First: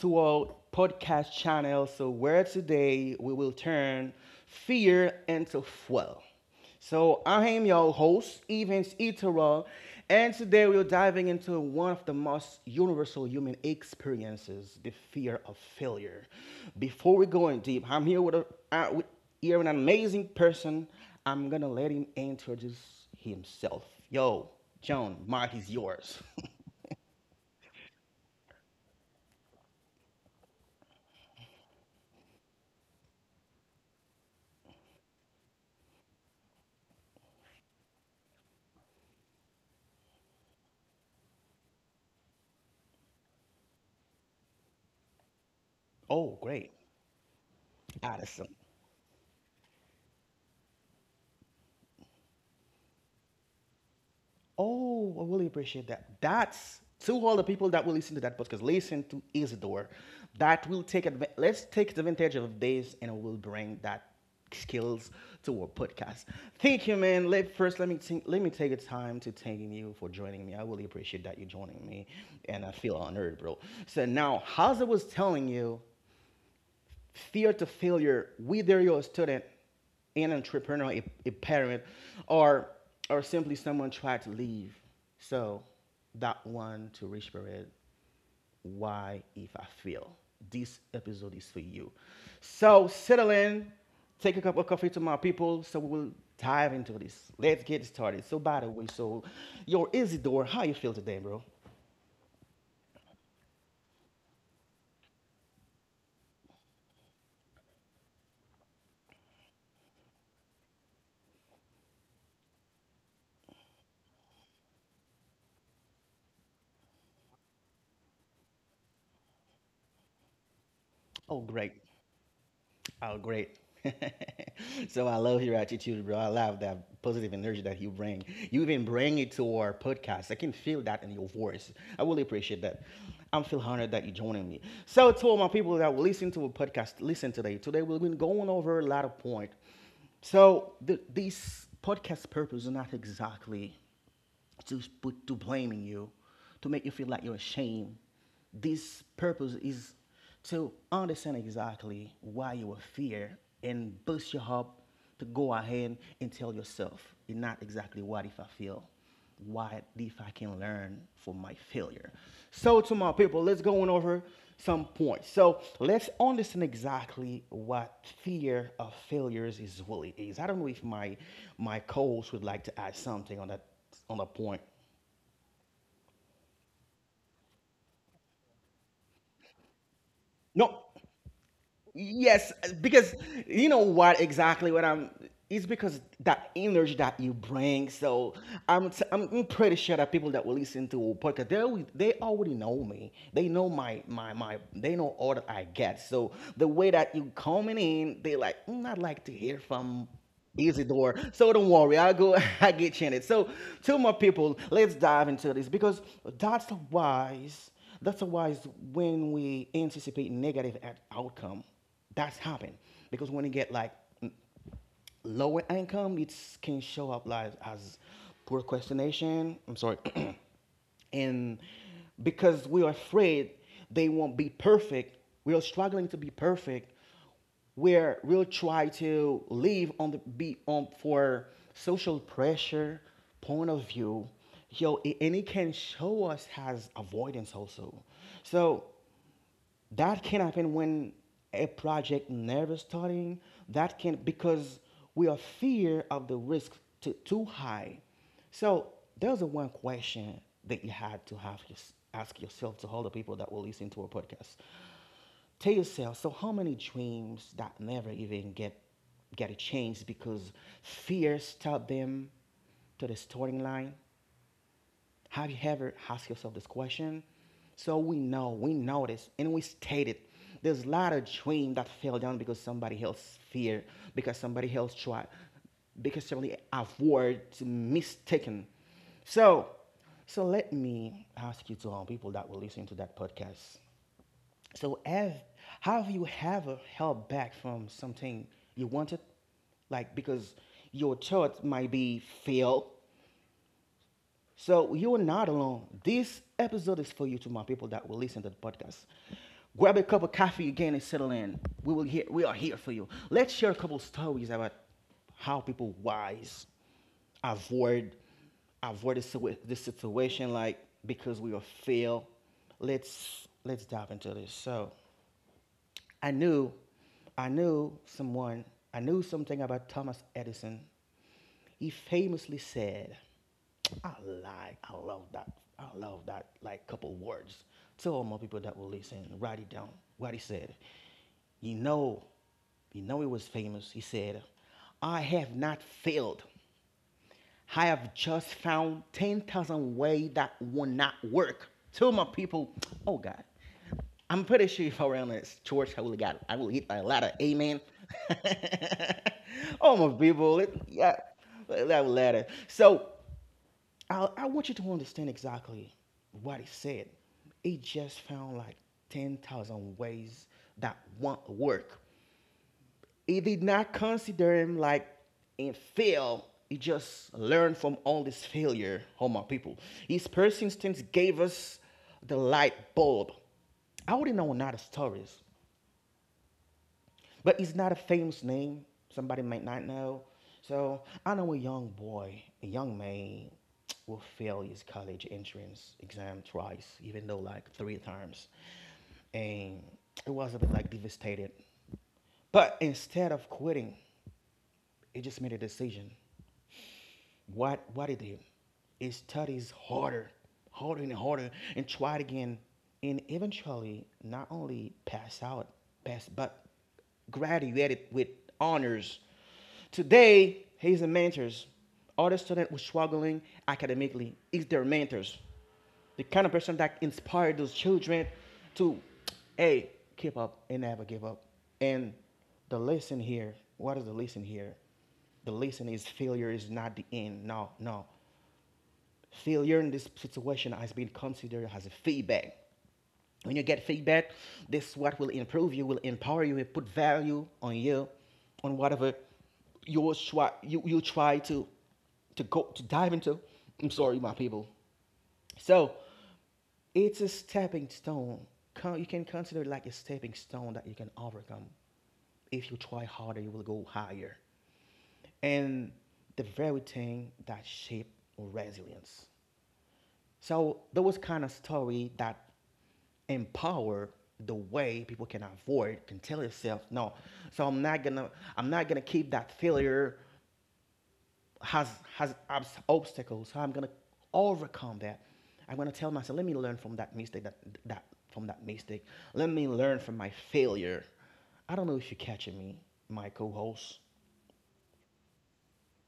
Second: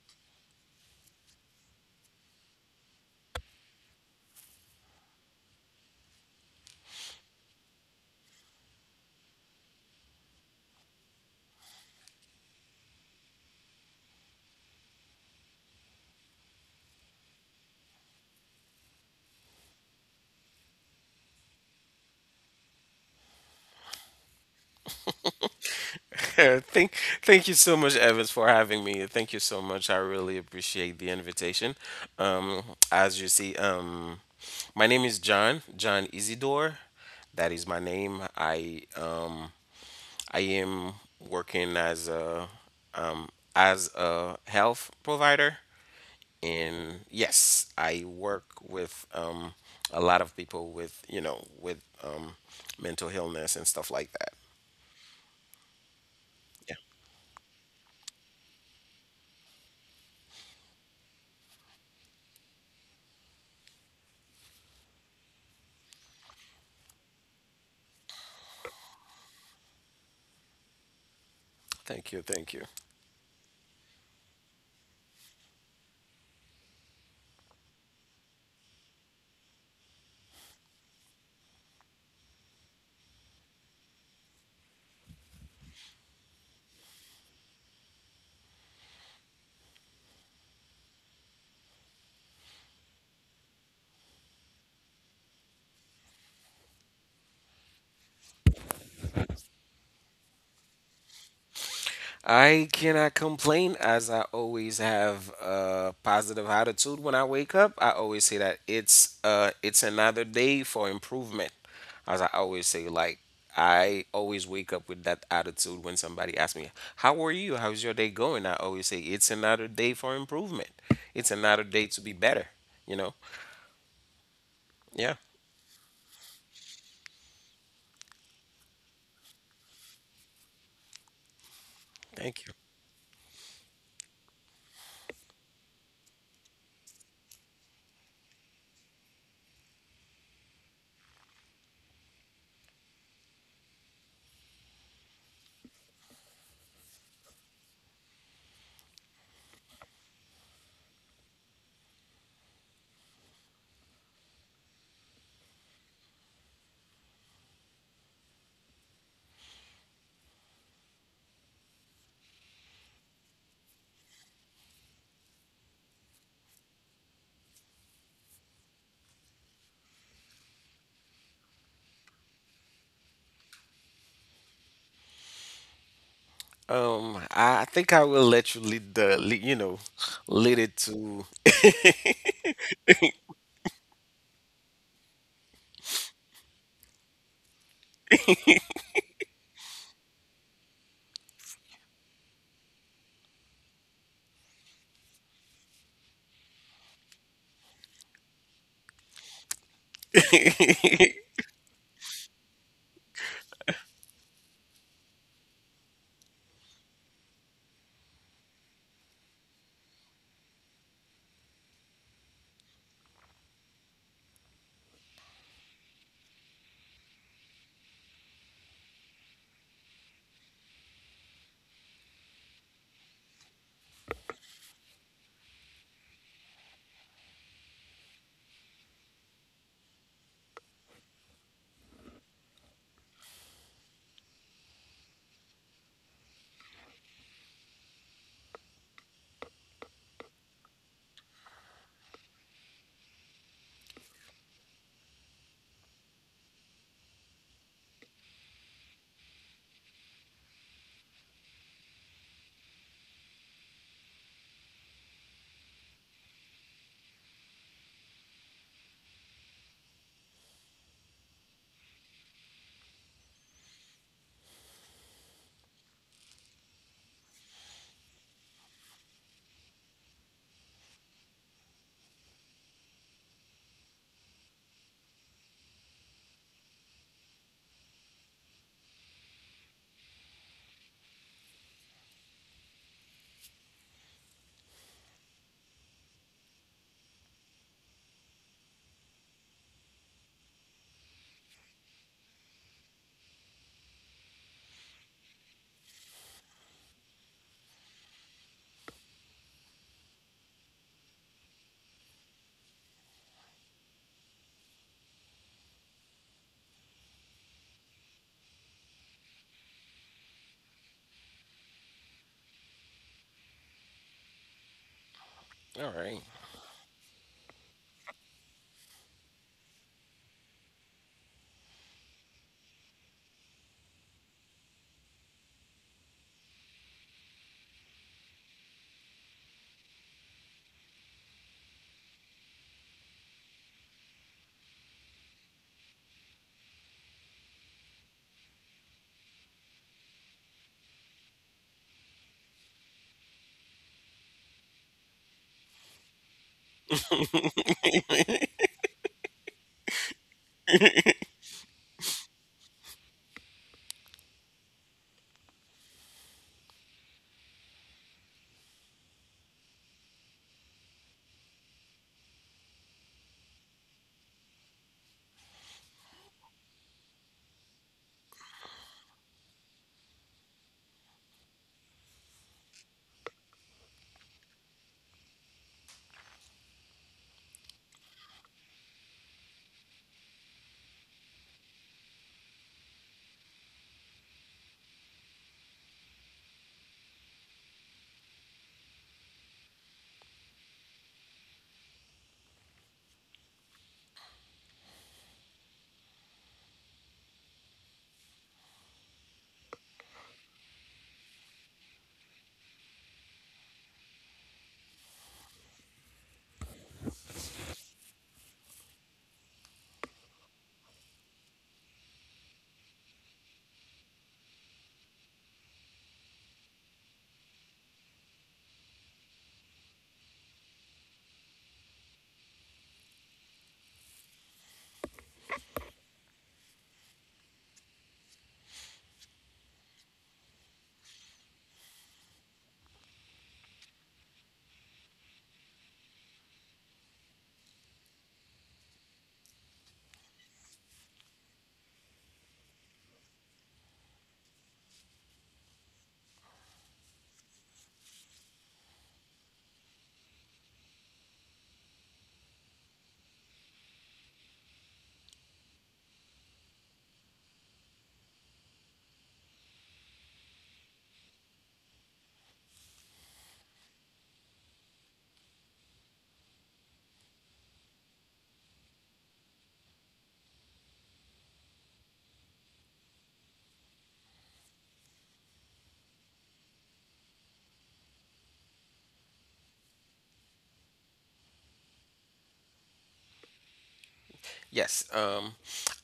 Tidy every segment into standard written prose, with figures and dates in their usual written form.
to our podcast channel. So where today we will turn fear into fuel. So I am your host, Evans Itero, and today we're diving into one of the most universal human experiences, the fear of failure. Before we go in deep, I'm here with, with here an amazing person. I'm gonna let him introduce himself. Yo, John, Mike is yours. Yeah, thank you so much, Evans, for having me. Thank you so much. I really appreciate the invitation. Um, as you see, my name is John Isidore. That is my name. I am working as a um, health provider, Oh, great. and yes, I work Addison. with a lot of people with you know with mental illness and stuff like that. Oh, I really appreciate that. Yeah. That's to all the people that will listen to that podcast. Listen to Isidore. That will take adva- Let's take advantage of this, and we'll bring that skills to our podcast. Thank you, man. Let first let me think let me take the time to thanking you for joining me. I really appreciate that you joining me, Thank you. Thank and you. I feel honored, bro. So now, as I was telling you, fear to failure, whether you're a student, an entrepreneur, a parent, or or simply someone tried to leave. So that one to reach period. Why if I fail? This episode is for you. So settle in, take a cup of coffee to my people. So we will dive into this. Let's get started. So by the way, so your Isidore, how you feel today, bro? I cannot complain as I always have a positive attitude when I wake up. I always say that it's another day for improvement. As I always say, like I always wake up with that attitude when somebody asks me, how are you? How's your day going? I always say it's another day for improvement. It's Oh, another great. day to be better, you know? Oh, great. So I Yeah. love your attitude, bro. I love that positive energy that you bring. You even bring it to our podcast. I can feel that in your voice. I really Thank you. appreciate that. I'm feel honored that you're joining me. So to all my people that will listen to a podcast, listen today. Today we've been going over a lot of point. So this podcast purpose is not exactly to blaming you, to make you feel like you're ashamed. This purpose is to understand exactly why you are fear and boost you up to go ahead and tell yourself, "It's not exactly what if I fail, what if I can learn from my failure. So to my people, let's go on over some points. So let's understand exactly what fear of failures is really is. I don't know if my co-host would like to add something on that on the point. I think I will let you lead the lead, you know, lead it No, to yes, because you know what exactly what I'm. It's because that energy that you bring. So I'm, t- I'm pretty sure that people that will listen to podcast, they already know me. They know my. They know all that I get. So the way that you coming in, they like mm, I'd like to hear from Easy door. So don't worry, I'll go, I get chanted. So to my people, let's dive into this because that's wise. That's why when we anticipate negative outcome, that's happen because when you get like lower income, it can show up like as procrastination. I'm sorry, and because we're afraid they won't be perfect, we're struggling to be perfect, where we'll try to live on the be on for social pressure point of view, yo, and it can show us as avoidance also. So that can happen when a project never starting. That can because we are fear of the risk too high. So there's a one question that you had to have just ask yourself. To all the people that will listen to our podcast, tell yourself, so how many dreams that never even get a chance because fear stopped them to the starting line. Have you ever asked yourself this question? So we know, we notice, and we state it. There's a lot of dream that fell down because somebody else fear, because somebody else tried, because somebody avoid mistaken. So, so, let me ask you to all people that were listening to that podcast. So, have you ever held back from something you wanted, like because your thought might be fail, so you are not alone. This episode is for you to my people that will listen to the podcast. Grab a cup of coffee again and settle in. We will hear, we are here for you. Let's share a couple of stories about how people wise avoid avoid this situation like because we are fail. Let's dive into this. So All right. I knew, I knew someone, I knew something about Thomas Edison. He famously said, I love that, couple words. Tell all my people that will listen, write it down. What he said, you know, you know he was famous. He said, I have not failed, I have just found 10,000 ways that will not work. Tell my people, oh God, I'm pretty sure if I were on this church, I will get, I will hit a lot of amen. Oh my people, it, yeah, that letter. So I want you to understand exactly what he said. He just found like 10,000 ways that won't work. He did not consider him like a fail. He just learned from all this failure, oh my people. His persistence gave us the light bulb. I already know another stories, but it's not a famous name. Somebody might not know. So I know a young man, will fail his college entrance exam twice, even though like three times. And it was a bit like devastated. But instead of quitting, he just made a decision. What he did is studies harder, harder and harder, and tried again, and eventually not only passed, but graduated with honors. Today he's the mentors. Other students who are struggling academically is their mentors, the kind of person that inspired those children to, hey, keep up and never give up. And the lesson here, what is the lesson here? The lesson is failure is not the end. No, no. Failure in this situation has been considered as a feedback. When you get feedback, this is what will improve you, will empower you, will put value on you, on whatever you you try to go to dive into. I'm sorry, my people. So it's a stepping stone. You can consider it like a stepping stone that you can overcome. If you try harder, you will go higher. And the very thing that shape resilience. So there was kind of story that empower the way people can avoid can tell yourself no, so I'm not gonna keep that failure has has obstacles. So I'm gonna overcome that. I'm gonna tell myself, let me learn from that mistake. That that from that mistake. Let me learn from my failure. I don't know if you're catching me, my co-host. Yes,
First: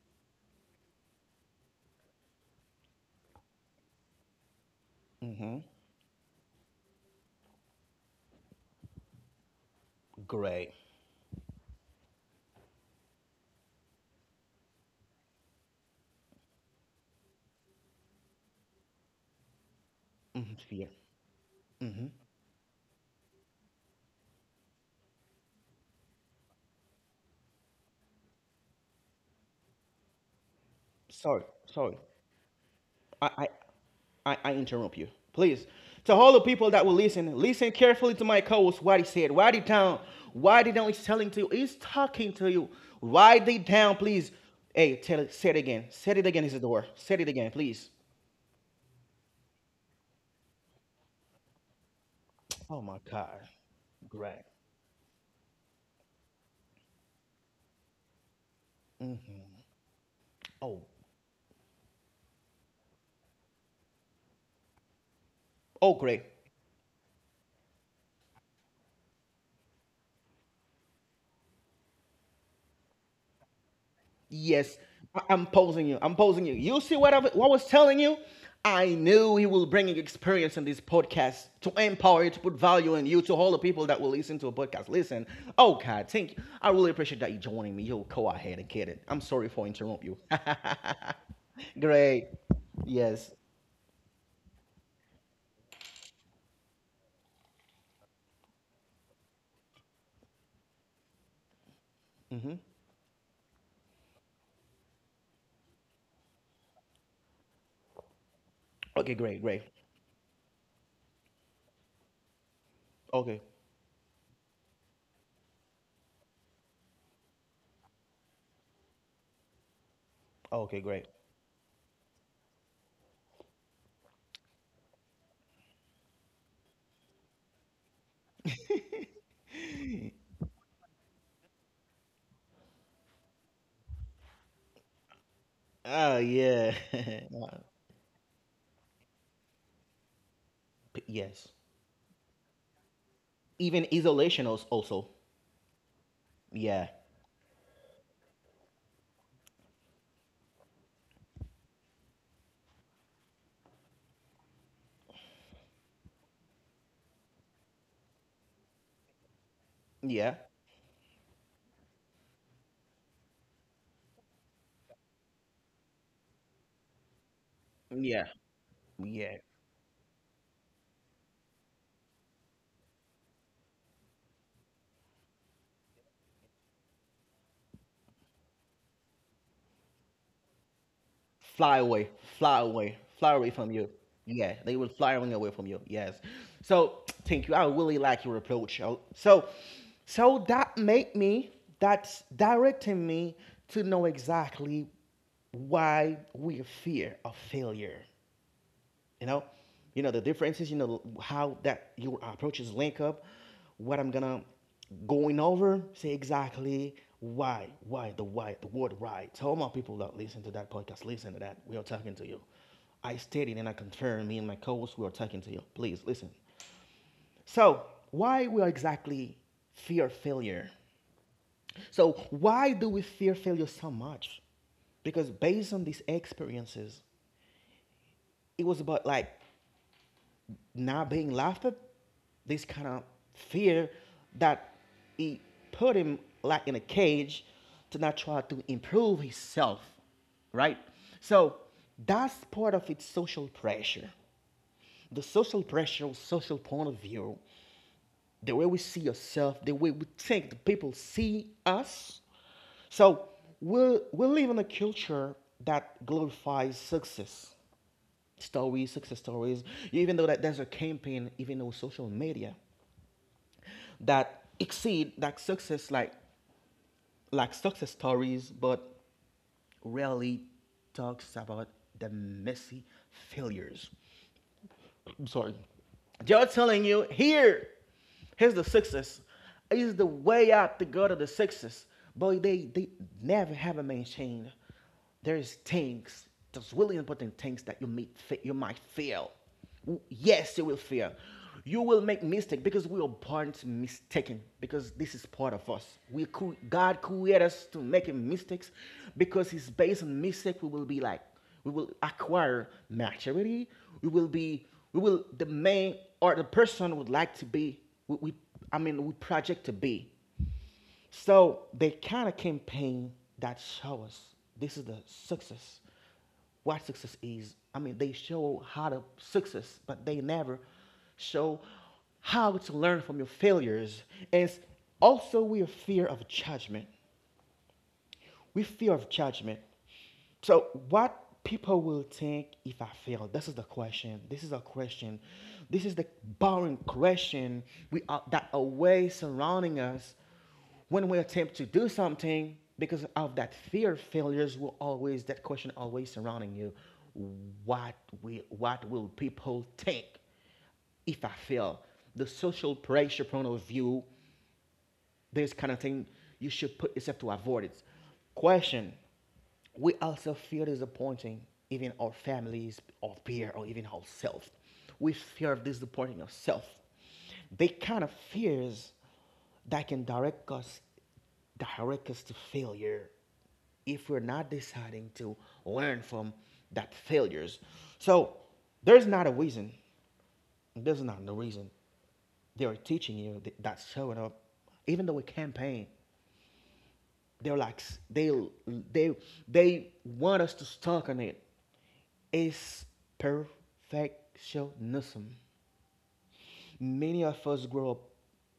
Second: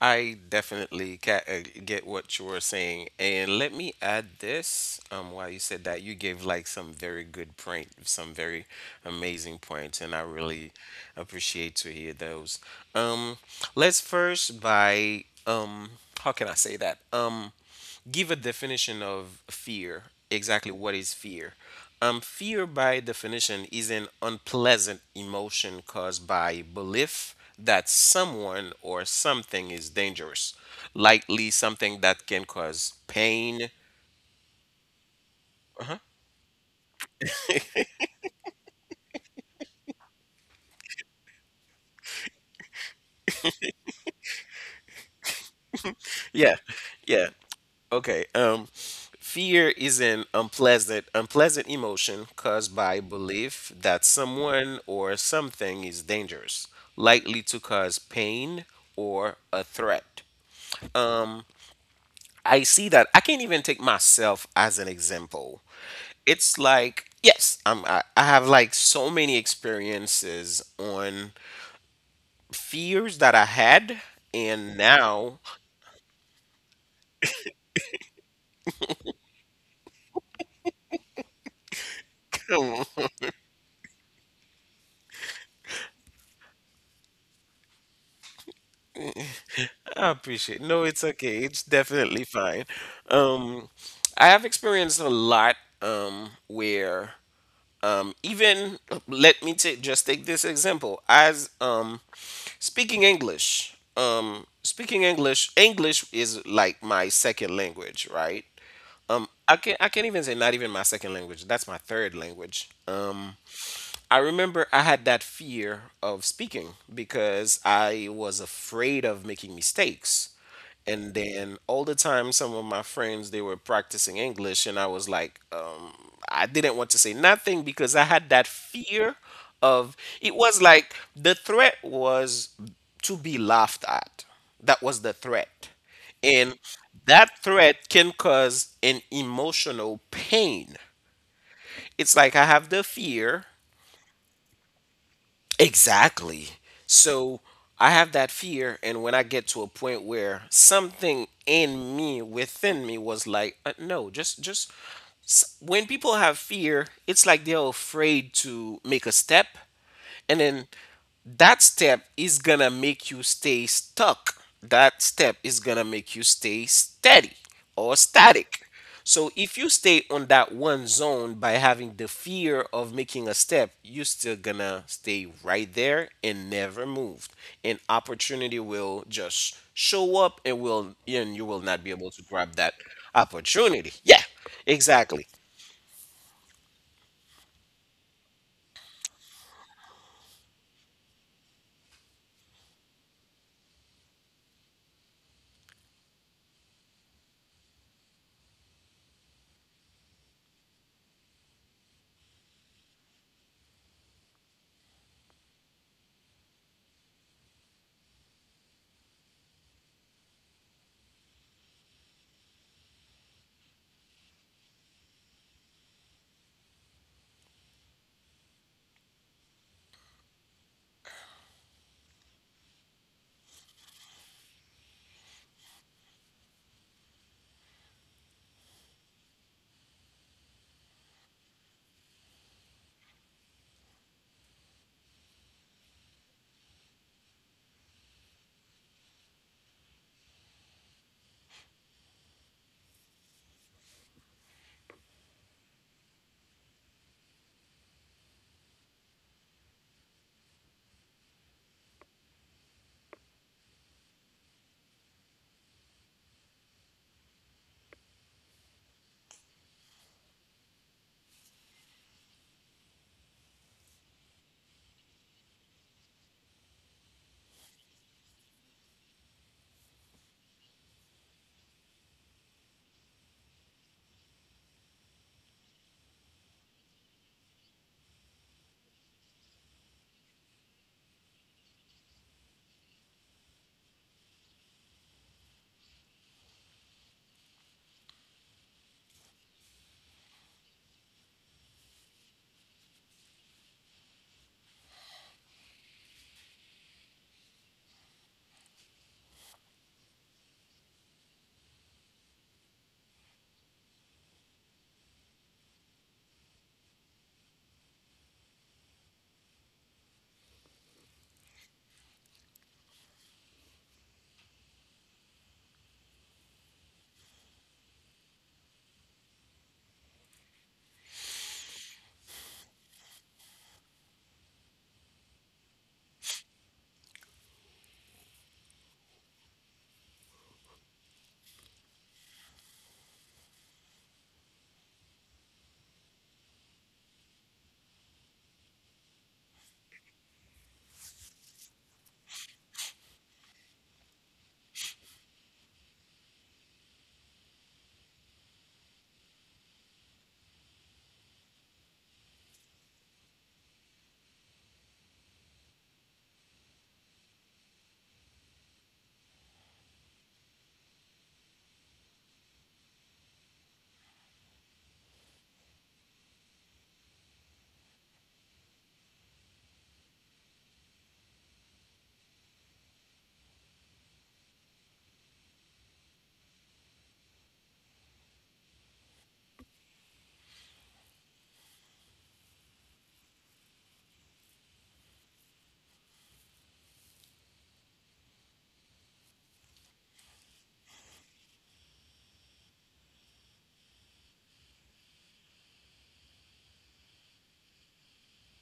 I definitely get what you were saying, and let me add this. While Mm-hmm. you said that, you gave like some very good point, some very amazing points, and I really Great. appreciate to hear those. Um, let's first by how can I say that? Give a definition of fear. Mm-hmm. Exactly Fear. what is fear? Mm-hmm. Fear, by definition, is an unpleasant emotion caused by belief that someone or something is dangerous, Sorry. likely Sorry. something that can cause I, pain. I interrupt you. Please. To all the people that will listen, listen carefully to my coach, what he said. Write it down. Write it down. He's telling to you. He's talking to you. Write it down, please. Hey, tell it, say it again. Say it again, Yeah, Isidore. Say yeah. it again, please. Okay. Fear is an unpleasant emotion caused Oh my by God. belief that Great. someone or something is dangerous, likely to cause pain or a threat. Oh, I see that. I can't even take myself as an example. oh, great. It's like, yes, I have like so many experiences on fears that I had. And Yes, now, I'm posing you. I'm posing you. You see what what I was telling you? I knew he will bring experience in this podcast to empower you, to put value in I you, to all the people that will listen to a podcast. Listen, oh God, thank you. I really appreciate that you joining me. You go ahead and get it. I'm sorry for interrupt you. appreciate. No, it's okay. It's definitely Great. fine. Yes. Um, I have experienced a lot where even let me take just take this example as speaking English. Speaking English. English is like my second language, right? Okay, great, I great. can I can't even say not even my second language. That's my third language. Okay. I remember I had that fear of speaking because I was afraid of making mistakes. Okay, great. And then all the time, some of my friends they were practicing English, and I was like, I didn't want to say nothing because I had that fear of It was like, the threat was to be laughed at. That was the threat. Oh, And yeah. that Uh, threat can cause an emotional pain. P- yes. It's like I have the fear. Even isolation also. Exactly. Yeah. So I have that fear, and when I get to a point where something in me, within me, was like, no, just. When people have fear, it's like they're afraid to make a step, Yeah. and then that step is gonna make you stay stuck. That step is gonna make you stay steady or Yeah. static. So Yeah. if you stay on that one zone by having the fear of making a step, you're still gonna stay right there and never move. And opportunity will just show up, and you will Fly not be away. able to grab Fly that away. Fly away from you. opportunity. Yeah, Yeah. They will fly exactly. away from you. Yes. So thank you. I really like your approach. Oh, so so that made me that's directing me to know exactly why we fear of failure. you know you know the differences, you know how that your approaches link up what I'm gonna going over say exactly why the word why. Tell my people that listen to that podcast, listen to that, we are talking to you. I stated and I confirmed. Me and my co-host, we are talking to you, please listen. So why we are exactly fear failure. So why do we fear failure so much? Because based on these experiences, it was about like not being laughed at, this kind of fear that he put him like in a cage to not try to improve himself, right? So that's part of its social pressure. The social pressure, social point of view, the way we see ourselves, the way we think the people see us. So we we'll live in a culture that glorifies success stories, even though that there's a campaign, even on social media, that exceed that success like success stories, but rarely talks about the messy failures. I'm sorry. Joe telling you here, here's the success. Is the way out the gutter, of the success. Boy, they never have a maintained. There's things, there's really important things that you meet you might fail. Yes, you will fail. You will make mistake because we are born to mistaken because this is part of us. God created us to making mistakes because it's based on mistake we will be like we will acquire maturity. We will be, we will, the man or the person would like to be, we we project to be. So the kind of campaign that show us this is the success what success is. I mean, they show how to success, but they never show how to learn from your failures. And also, we are fear of judgment. We fear of judgment. So, what people will think if I fail? This is the question. This is a question. This is the barren question that always surrounding us when we attempt to do something because of that fear of failures will always that question always surrounding you what what will people think if I fail, the social pressure point of view, this kind of thing you should put yourself to avoid it. Question: We also feel disappointing even our families, or peer, or even ourselves. We fear of disappointing ourselves. They kind of fears that can direct us to failure if we're not deciding to learn from that failures. So there's not a reason there's not no reason they are teaching you that's showing up. Even though we campaign, they're like they they they want us to stuck on it. It's perfectionism. Many of us grow up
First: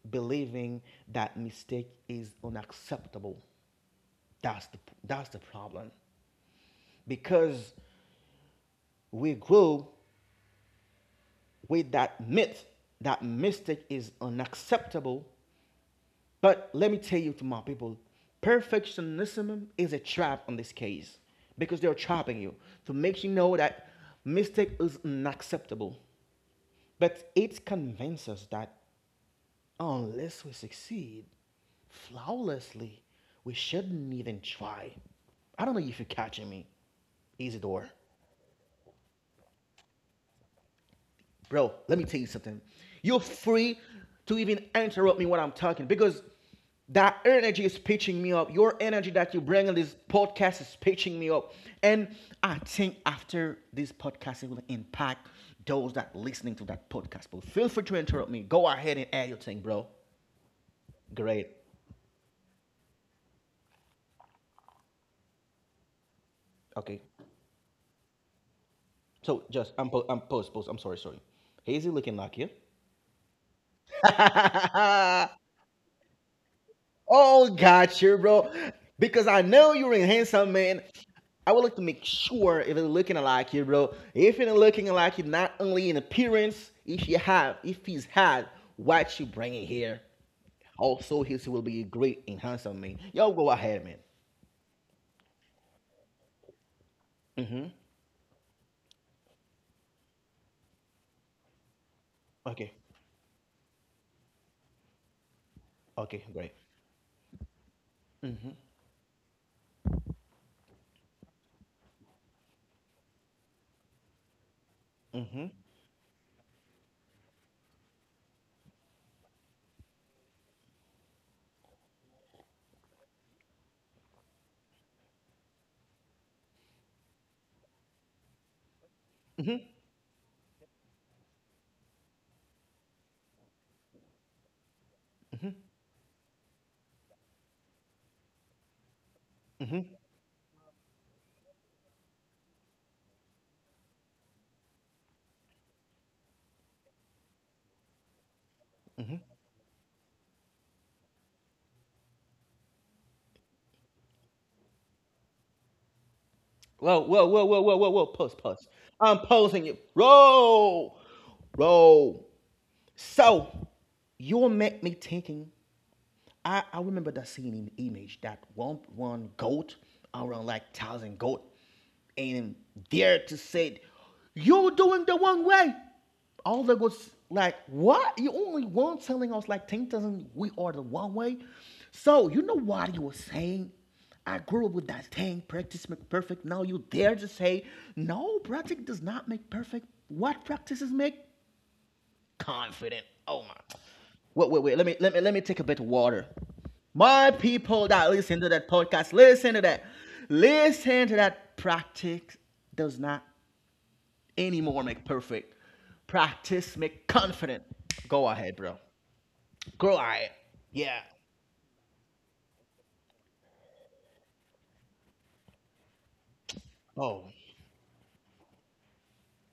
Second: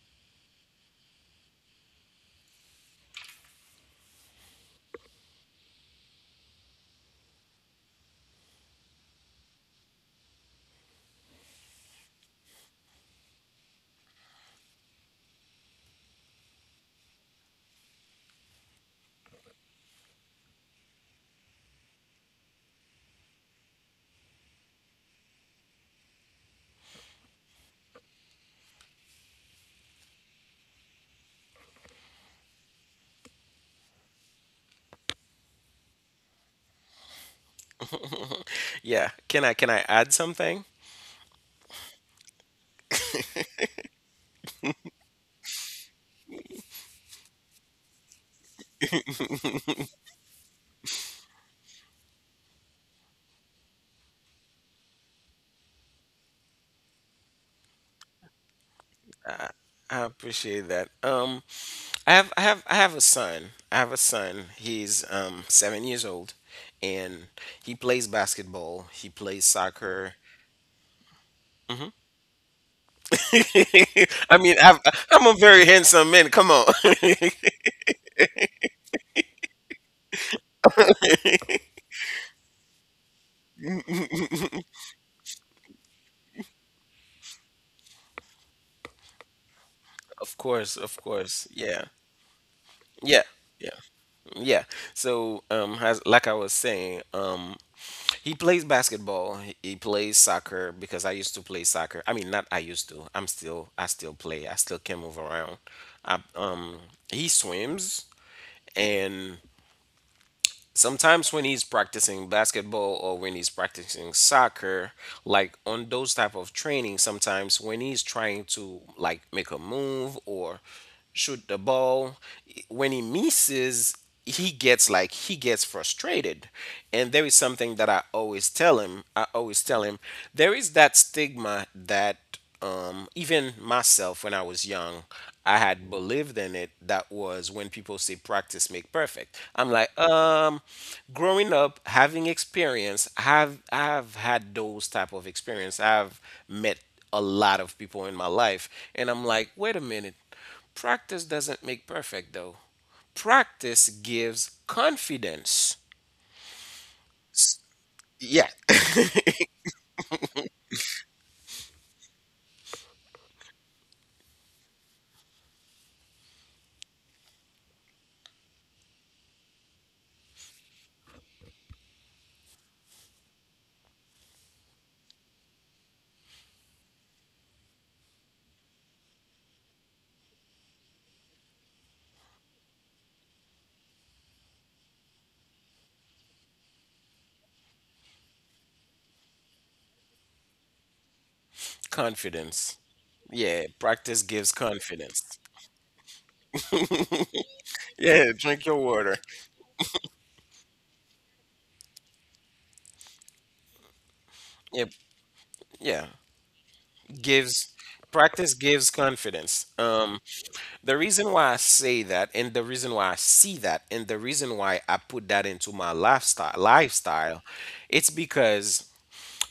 believing that mistake is unacceptable. That's the that's the problem. Because we grew with that myth that mistake is unacceptable. But let me tell you to my people, perfectionism is a trap on this case because they're trapping you to make you know that mistake is unacceptable. But it convinces us that unless we succeed flawlessly, we shouldn't even try. I don't know if you're catching me. Isidore. Yeah. Can I add something? Bro, let me tell you something. You're free to even interrupt me when I'm talking because that energy is pitching me up. Your energy that you bring on this podcast is pitching me up. And I think after this podcast, it will impact those that listening to that podcast. But feel free to interrupt me. Go ahead and add your thing, bro. I appreciate that. Great. I have a son. I have a son. He's 7 years old, Okay. and he plays basketball. He So plays just soccer. I'm post. I'm sorry, sorry. Hazy looking like you. I mean, I'm Yeah? a very handsome man. Come on. Oh, gotcha, bro. Because I know you're a handsome man. I would like to make sure if it's looking like you, bro. If it's looking like you, not only in appearance, if he's had what you bringing here, Of course, of also he course. will be a Yeah, great and handsome man. yeah, Y'all go yeah, ahead, man. yeah. So, as like I was saying, um, Mm-hmm. He plays basketball. He plays soccer because I used to play soccer. I mean, not I Okay. used to. I'm still. I still play. I still can move around. I, Okay. Great. um, he swims, Mm-hmm. and sometimes when he's practicing basketball or when he's practicing soccer, Mm-hmm. like on those type of training, sometimes when he's trying to like make a move or shoot the ball, when he misses, he gets frustrated. And there is something that I always tell him, there is that stigma that, even myself when I was young, I had believed in it. That was when people say practice make perfect. I'm like, growing up, having experience, have I've had those type of experience. I've met a lot of people in my life, and I'm like, wait a minute, practice doesn't make perfect though. Practice gives confidence. Whoa, whoa, whoa, whoa, whoa, whoa, whoa. Pause, Yeah. pause. I'm pausing you. Roll. Roll. So you make me thinking I remember that scene in image that one goat around like thousand goat and there to say you're doing the wrong way. All the goats like what you only one telling us like 10,000 we are the wrong way. So you know what he was saying? I grew up with that thing, practice make perfect. Now you dare to say, no, practice does not make perfect. What practices make Confidence. confident. Oh Yeah, my. practice Wait, gives wait, wait. Let me let me let confidence. me take a bit of water. My people that Yeah. listen to Drink that your podcast, water. listen to that. Listen to that. Practice does not anymore Yeah, make perfect. yeah, Practice make confident. gives Go ahead, practice bro. gives confidence. Go ahead. The Yeah. reason why I say that, and the reason why I see that, and the reason why I put that into my lifestyle, Oh. lifestyle, it's because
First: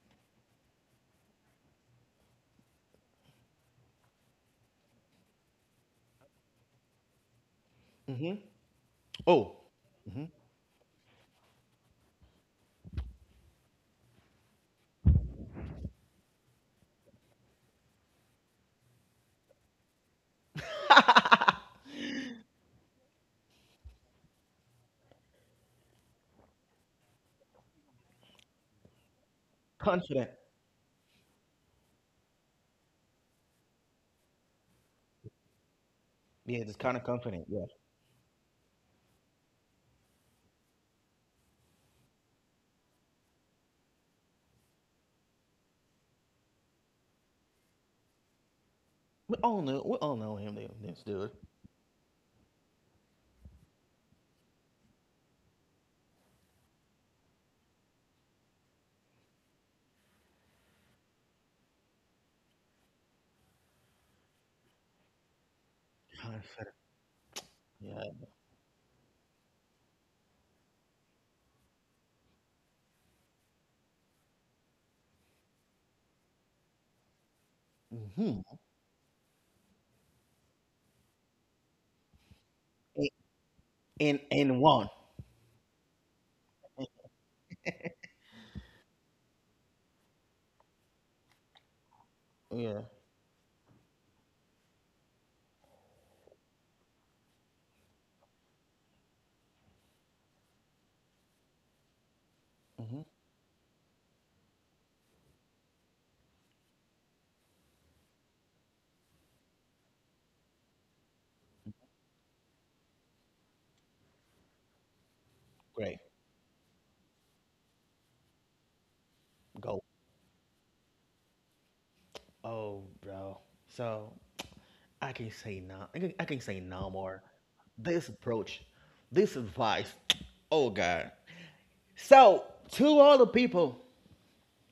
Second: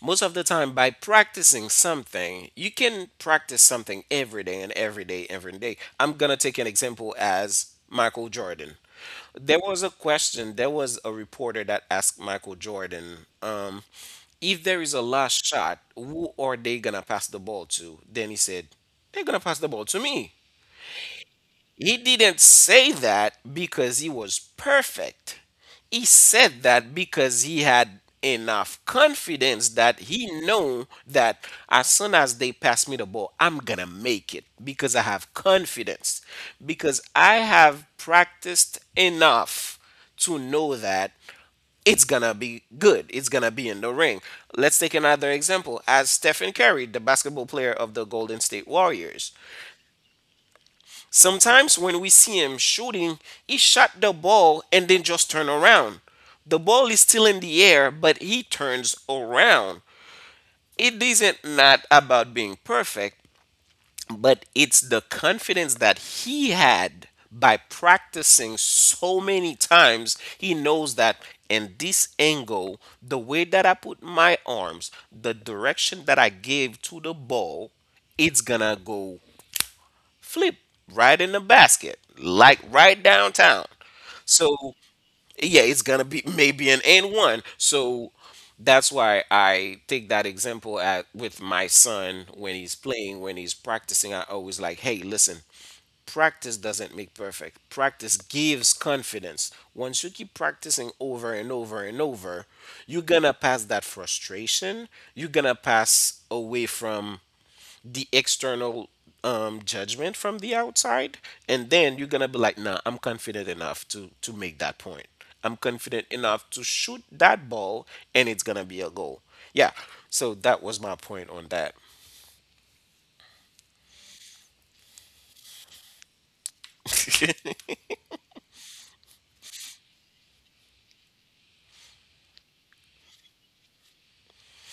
most of the time by practicing something, you can practice something every day and every day, every day. I'm gonna take an example as Michael Jordan. Oh. There was a reporter that asked Michael Jordan, if there is a last shot, who are they gonna pass the ball to? Then he said, "They're gonna pass the ball to me." He didn't say that because he was perfect. He said that because he had enough confidence that he Confident. knew that as soon as they pass me the ball, I'm going to make it because I have confidence, Yeah, just kind because of I confident. Yeah. have practiced enough to know that it's gonna be good. It's gonna be in the ring. Let's take another example as Stephen Curry, the basketball player of the Golden State Warriors. We all know him, this dude. Sometimes when we see him shooting, he shot the ball and then just turn around. The ball is still in the air, but he turns around. It isn't not about being perfect, but it's the confidence that he Confident. had by Yeah. practicing so many times. He knows that in this angle, the way that I put my arms, the direction that I give to the ball, it's hmm gonna go flip right in the basket, like right In downtown. in So one. yeah, it's gonna be maybe an N one. So that's why I take that example at with my son when he's Yeah. playing, when he's practicing. I always like, hey, listen, practice doesn't make perfect. Practice gives confidence. Once you keep practicing over and over and over, you're gonna pass that frustration. You're gonna pass away from the external, judgment from the outside, and then you're gonna be like, "Nah, I'm confident enough to make that point. I'm Great. confident enough to shoot that ball, and it's gonna be a goal." Yeah. Go. So that was my point on that. Oh, bro. So I can say no. I can say no more. This approach, this advice. Oh God. So to all the people,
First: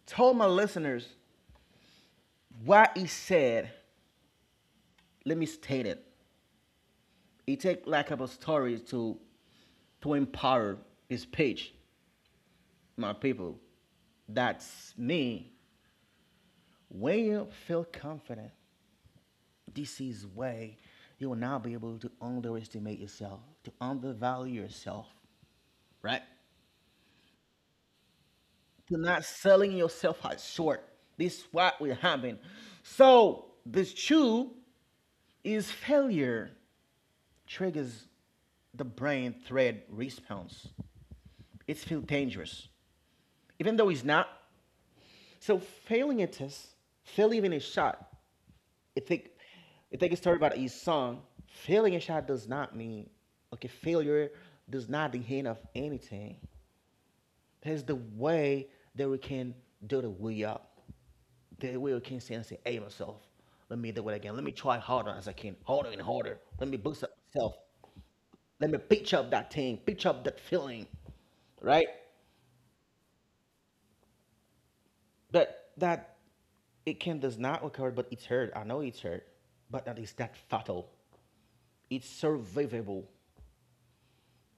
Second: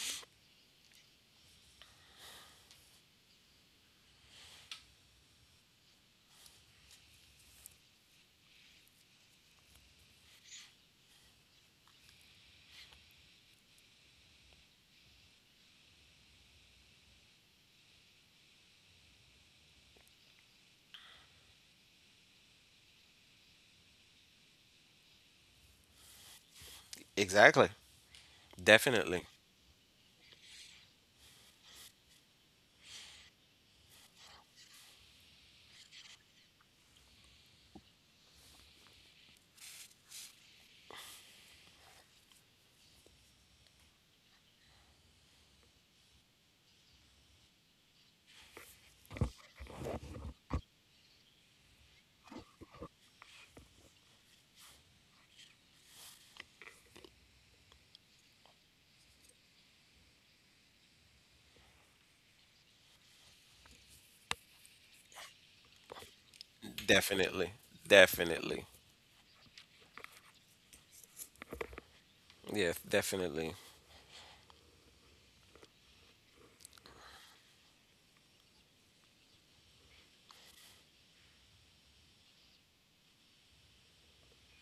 to all my listeners what he said. Let me state it. He take like a couple stories to empower his page, my people. That's me. When you feel confident, this is where you will now be able to underestimate yourself, to undervalue yourself, right? Exactly. To not Definitely. selling yourself as short. This is what will happen. So this two is failure triggers the brain thread response. It feels dangerous, even though it's not. So failing a test, failing even a shot, I think I think it's story about his son. Failing a shot does not mean okay, failure does not the end of anything. That's the way that we can do the way up. The way we can say and say, hey myself, let me do it again. Let me try harder as I can, harder and harder. Let me boost up Definitely. myself. Definitely. Let me pitch up that thing, pitch up that feeling. Right? Yes. Definitely. But that it can does not occur, but it's hurt. I know it's hurt, but that is that fatal. It's survivable.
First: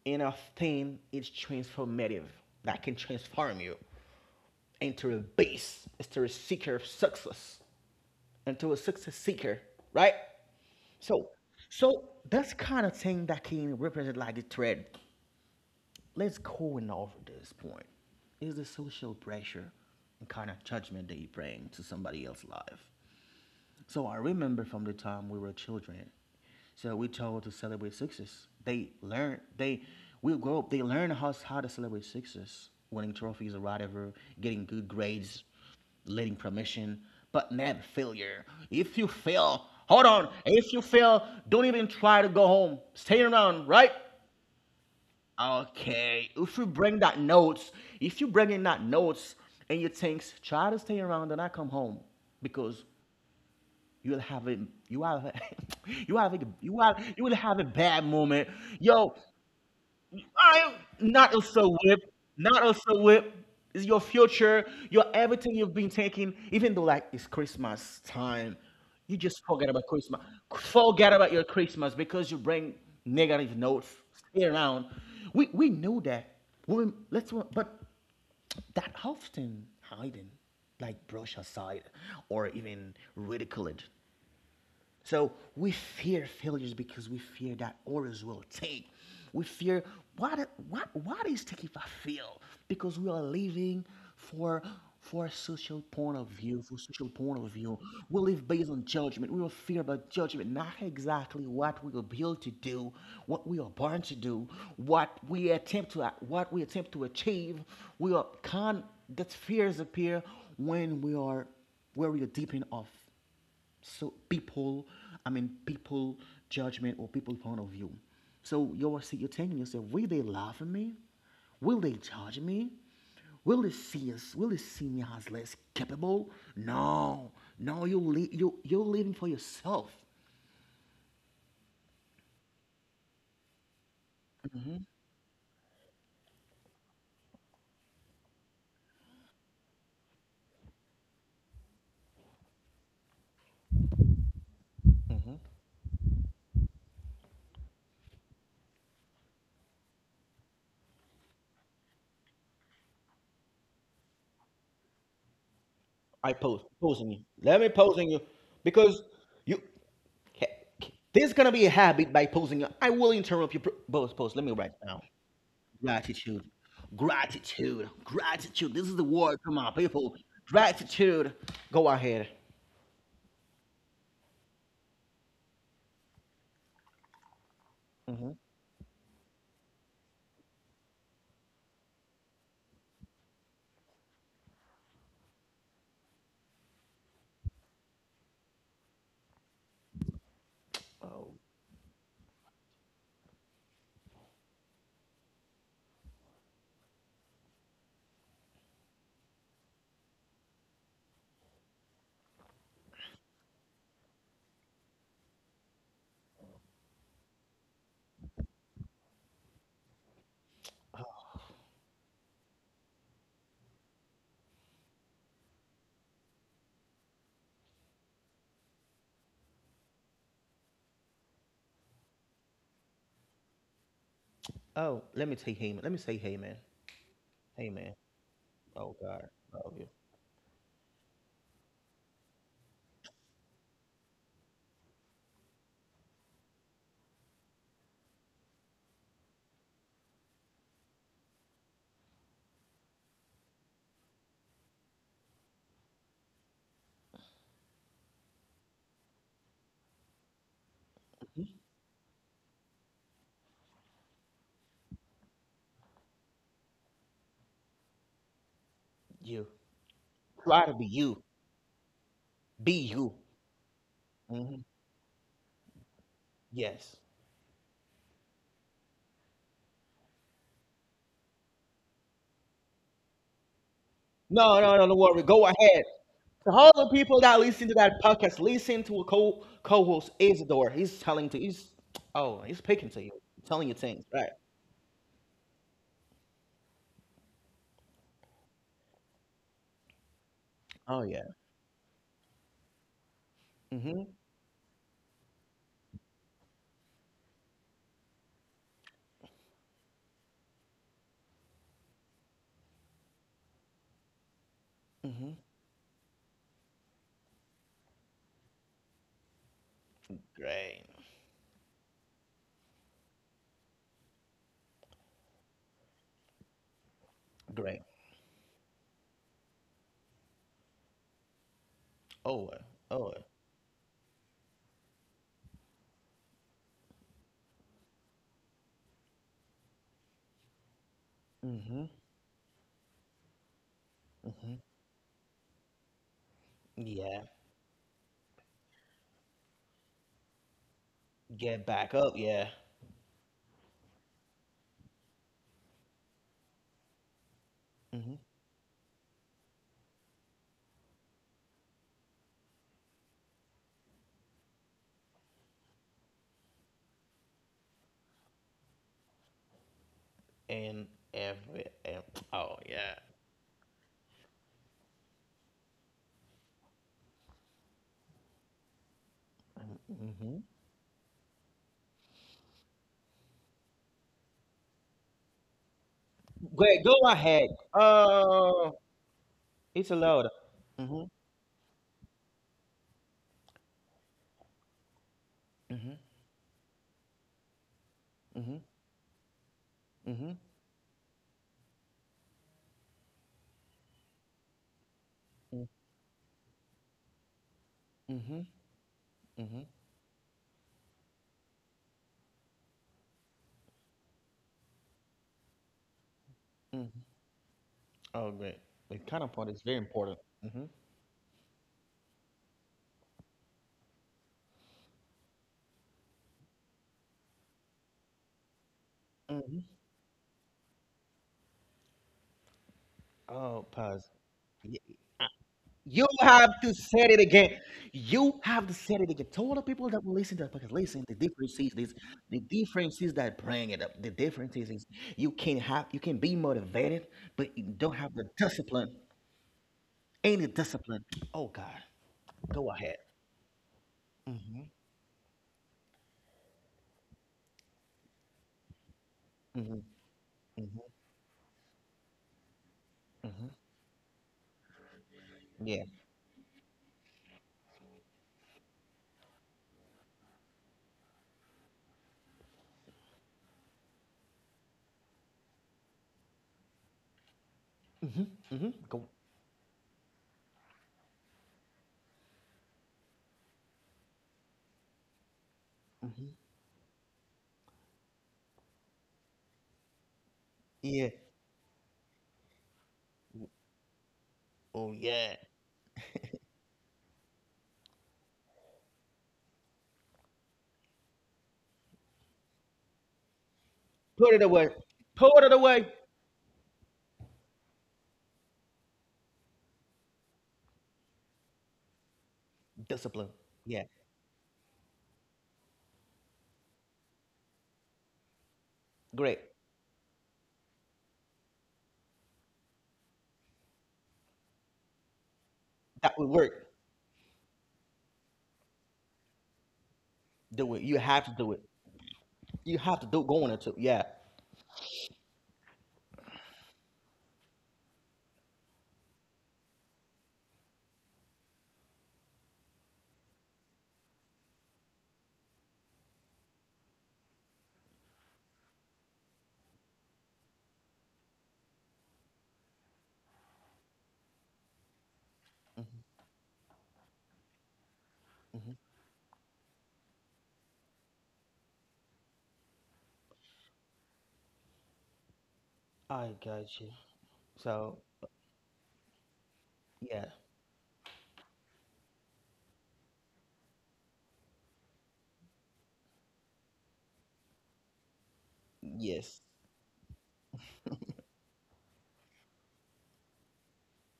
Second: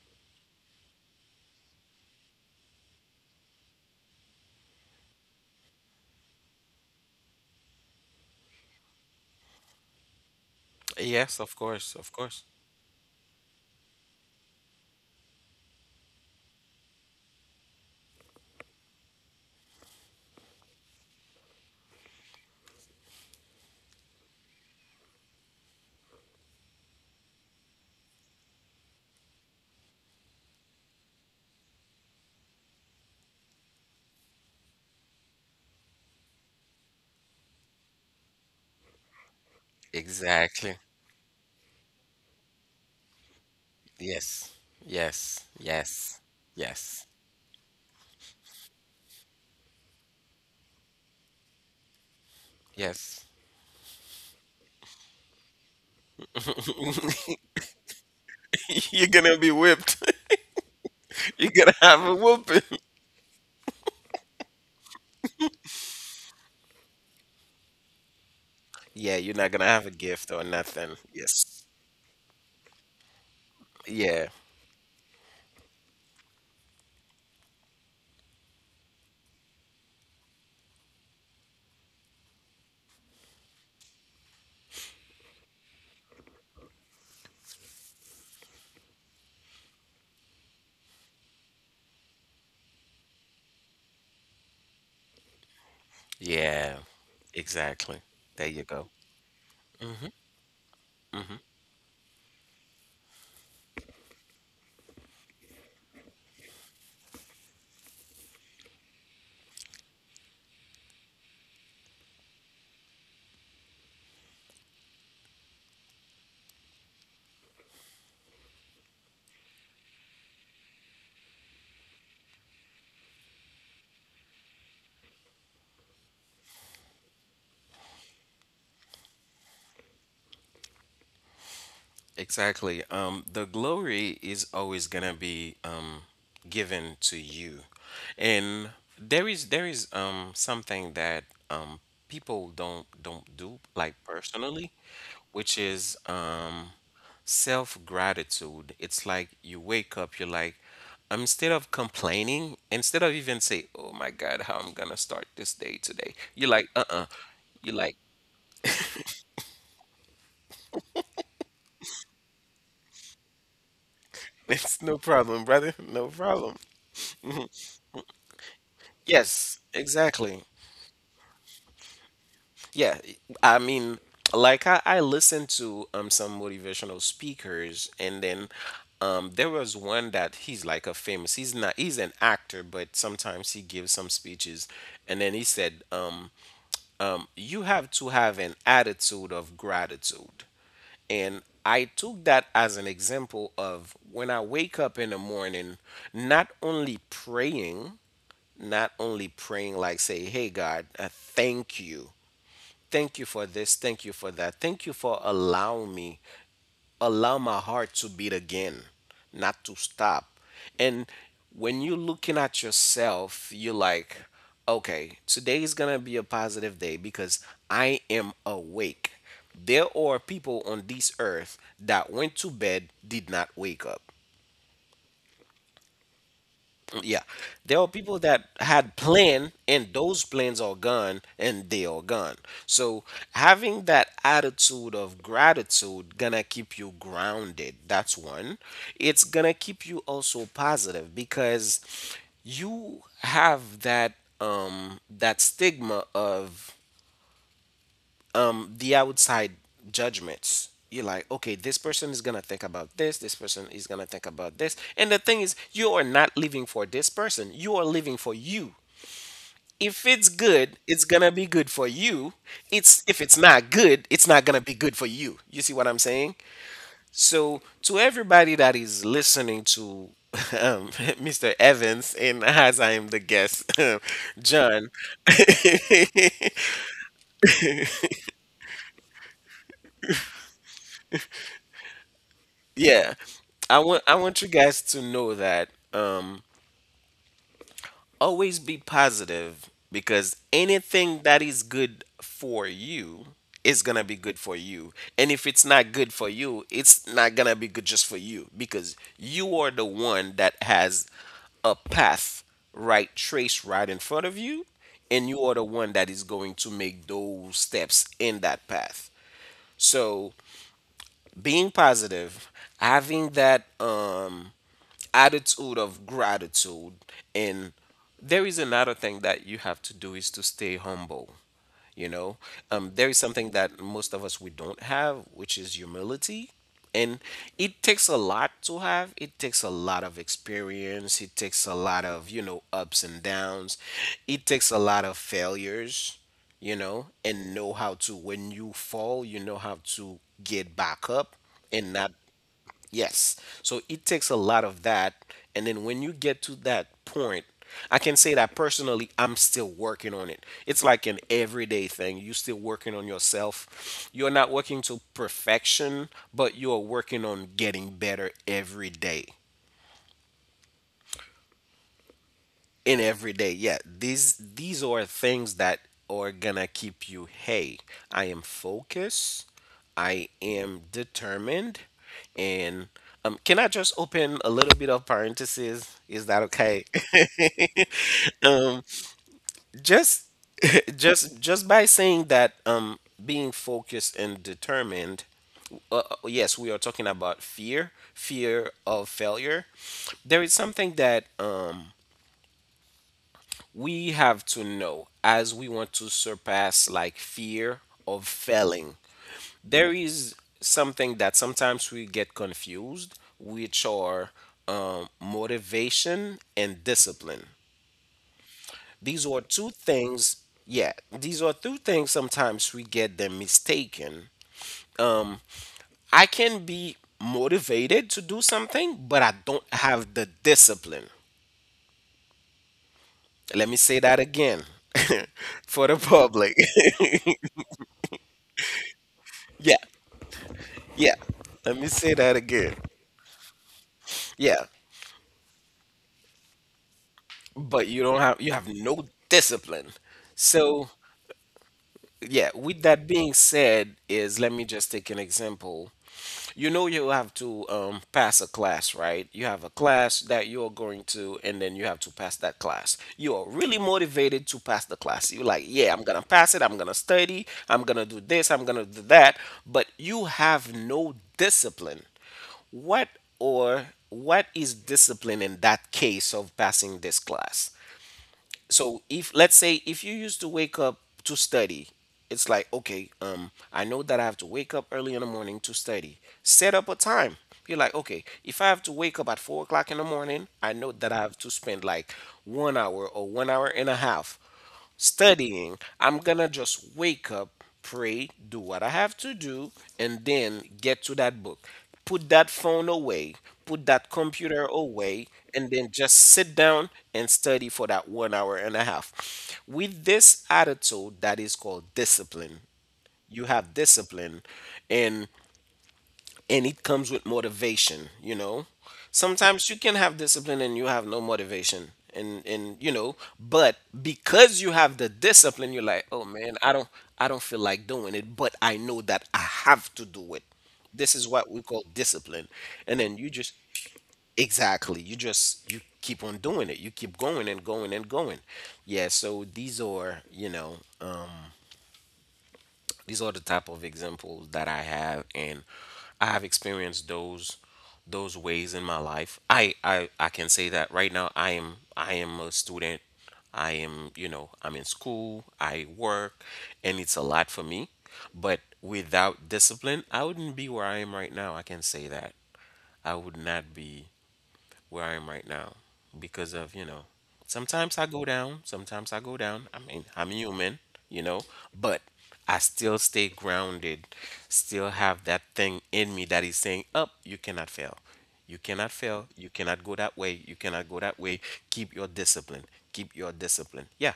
And a thing is transformative that can transform you into a beast, into a seeker of success, into a success seeker, right? So, Yes. Of course. so Of course. that's kind of thing that can represent like the thread. Let's go and over this point. Is the social pressure and kind of judgment that you bring to somebody else's life. So I remember from the time we were children. So we told to celebrate success. They learn they we grow up, they learn how to celebrate success, winning trophies or whatever, getting good grades, letting permission, but never failure. If you fail, hold on. If Exactly. you fail, don't even try to go home. Stay around, right? Yes. Yes. Yes. Okay. If you bring Yes. that notes, if you bring in that notes and you think try to stay around and I come home because Yes. you'll have a you have you have you will have a bad moment. You're Yo, gonna be whipped. I not You're also gonna whip, have a not whooping. also whip. It's your future, your everything you've been taking, even though like it's Christmas time. You Yeah, you're just not gonna forget about have a Christmas. gift or nothing. Forget about your Yes. Christmas because you bring negative notes Yeah. stay around. We know that. We, let's but that often hiding, like brush aside or even ridicule it. So we fear failures because we fear that others will take. We fear what is taking if I fail? Because we are living for for a social point of view, for Yeah. social point of view. Exactly. We live There you based on go. judgment. We will fear about judgment, not exactly what we are built to do, what we are born to do, what we attempt to achieve. We are con that fears appear when we are where we are deep enough so people people judgment or people point of view so you're telling yourself, will they laugh at me, will they judge me, will they see me as less capable? No, no, you're living for yourself. Exactly. The glory is always gonna be, given to you, and there is something that, um, people don't do like personally, which is, self gratitude. It's like you wake up, you're like, instead of complaining, instead of even say, "Oh my God, how I'm gonna start this day today," I you're pose like, "Uh-uh," posing you. Let me you're like, posing you because you. This is gonna be a habit by posing you. I will interrupt you. Pose, pose. Let me write "It's no down. problem, brother, no Gratitude. problem." Gratitude. Gratitude. This is the word. Come Yes, on, people. exactly. Gratitude. Go ahead. Yeah, I mean, like I listened to some motivational speakers, and then there was one that he's like a famous. He's not, he's an actor, but sometimes he gives some speeches, and then he said, you have to have an attitude of gratitude, and I took that as an example of when I wake up in the morning, not only praying, like say, hey God, thank you. Thank you for this. Thank you for that. Thank you for allowing me, allow my heart to beat again, not to stop. And when you're looking at yourself, you're like, okay, today is going to be a positive day because I am awake. There are people on this earth that went to bed, did not wake up. Oh, let me say hey. Let me say hey man. Yeah, Hey there are man. people that Oh had God. plan Love you. and those plans are gone and they are gone. So having that attitude of gratitude gonna keep you grounded. That's one. It's gonna keep you also positive because you have that, that stigma of, the outside judgments. You're like, okay, this person is gonna think about this, this person is gonna think about this, and the thing is, you are not living for this person, you are living for you. You. If it's Try to good, be it's you. gonna be good for you. Be it's you. if it's not good, it's not gonna be good for you. You see what I'm saying? Yes. So, to everybody that is listening to um, Mr. Evans, and as I am the guest, No, no, no, John, no worry. Go ahead. To all the people that listen to that podcast, listen to a co co-host Isidore. He's telling to he's, oh, he's picking to you, yeah. telling you I things, want I right? want you guys to know that, always be positive because Oh anything yeah. that is good for you is going Mm-hmm. to be good for you. And if it's not good for you, it's not going to be good just for you because you are the one that has a path right trace right in front of you, and you are the one that is going to make those steps in that path. So Great. being positive, having that attitude of gratitude, and Great. there is another thing that you have to do is to stay humble, you know. Oh, oh, There is something that most of us we don't have, which is humility. And it takes a lot to have, it takes a lot of experience, it takes a lot of, you know, ups and downs, it takes a lot of failures, you know, yeah. and know how to, when you fall, you know how to get back up Get back and up, not. yeah, Yes. So it takes a lot of that. And then when you get to that point, I can say that personally, I'm still working on it. It's like an everyday thing. You're still working on yourself. You're not working to perfection, but you're working on getting better every day. and every, and oh yeah. In every day. Yeah, these are things that are gonna keep you. Hey, I am focused. I am determined, and can I just open a little bit of parenthesis? Is that Great, okay? go ahead. Uh, it's allowed. just Mhm, just by saying that being focused and determined, yes, we are talking about fear, mhm, fear of failure. mhm. There is something that we have to know as we want to surpass like fear of failing. There is something that sometimes we get confused, which are motivation and discipline. Oh great, the These are counterpoint is two very important. things, Mhm. yeah, these are two things sometimes we get them mistaken. I can be motivated to do something, but I don't have the discipline. Oh, Let me say pause. that again Y- uh, for the You have public. to say it again. You have to say it again. Tell the Yeah. people that will listen to that podcast, listen, the Yeah. difference is Let me this, say the that again. difference is that bring it up. The difference Yeah. is, is you can have you can be motivated, but you But don't have the you have discipline. no discipline. Any So discipline. Oh God. yeah, Go with ahead. that being said, is let me just take an example. You know, you have to pass a class, right? You have a hmm class that you're going to, and then you have to pass that class. You are really motivated to pass the class. You're like, Yeah. yeah, I'm gonna pass it. I'm gonna study. I'm gonna do this. I'm gonna do that. But you have no discipline. What or what is discipline in that case of passing this class? Go. So if, let's say if you used to wake up to study, it's like, okay, I know that I have to wake up early in the morning to study, set up a time. You're like, okay, if I have to wake up at 4 o'clock in the morning, I know Yeah. that I have to spend like 1 hour or 1 hour and a half Oh yeah. studying. I'm gonna just wake up, pray, do what I have to do, and then get to that book. Put that phone away, put that Put it computer away. away, Put it and away. then just sit down and study for that 1 hour and a half. With this attitude, that is called discipline. Discipline. You have Yeah. discipline, and it comes with motivation, you know. Great. Sometimes you can have discipline and you have no motivation, and you know, but because you have the discipline, you're like, That would oh man, work. I don't feel like doing it, but I know that I have to do it. Do it. You This have is to do what it. we call discipline. You have And to then do you going just, into. Yeah. exactly, you just, you keep on doing it, you keep going and going and going. Yeah, so these are, you know, these are the type of examples that I have, and I have experienced those ways in my life. I can say that right now. I am a student. I am, you know, I'm in school. I work, and it's a lot for me. But without discipline, I wouldn't be where I am right now. I can say that I would not be where I am right now I because got of, you you. know, So sometimes I go down, sometimes I go down. I mean, yeah, I'm human, you know, but I still stay grounded, still have that thing in me that is saying, up, you cannot fail. You cannot fail. yes, You cannot go that way. You cannot go that way. Keep your discipline. Keep your discipline. Yeah.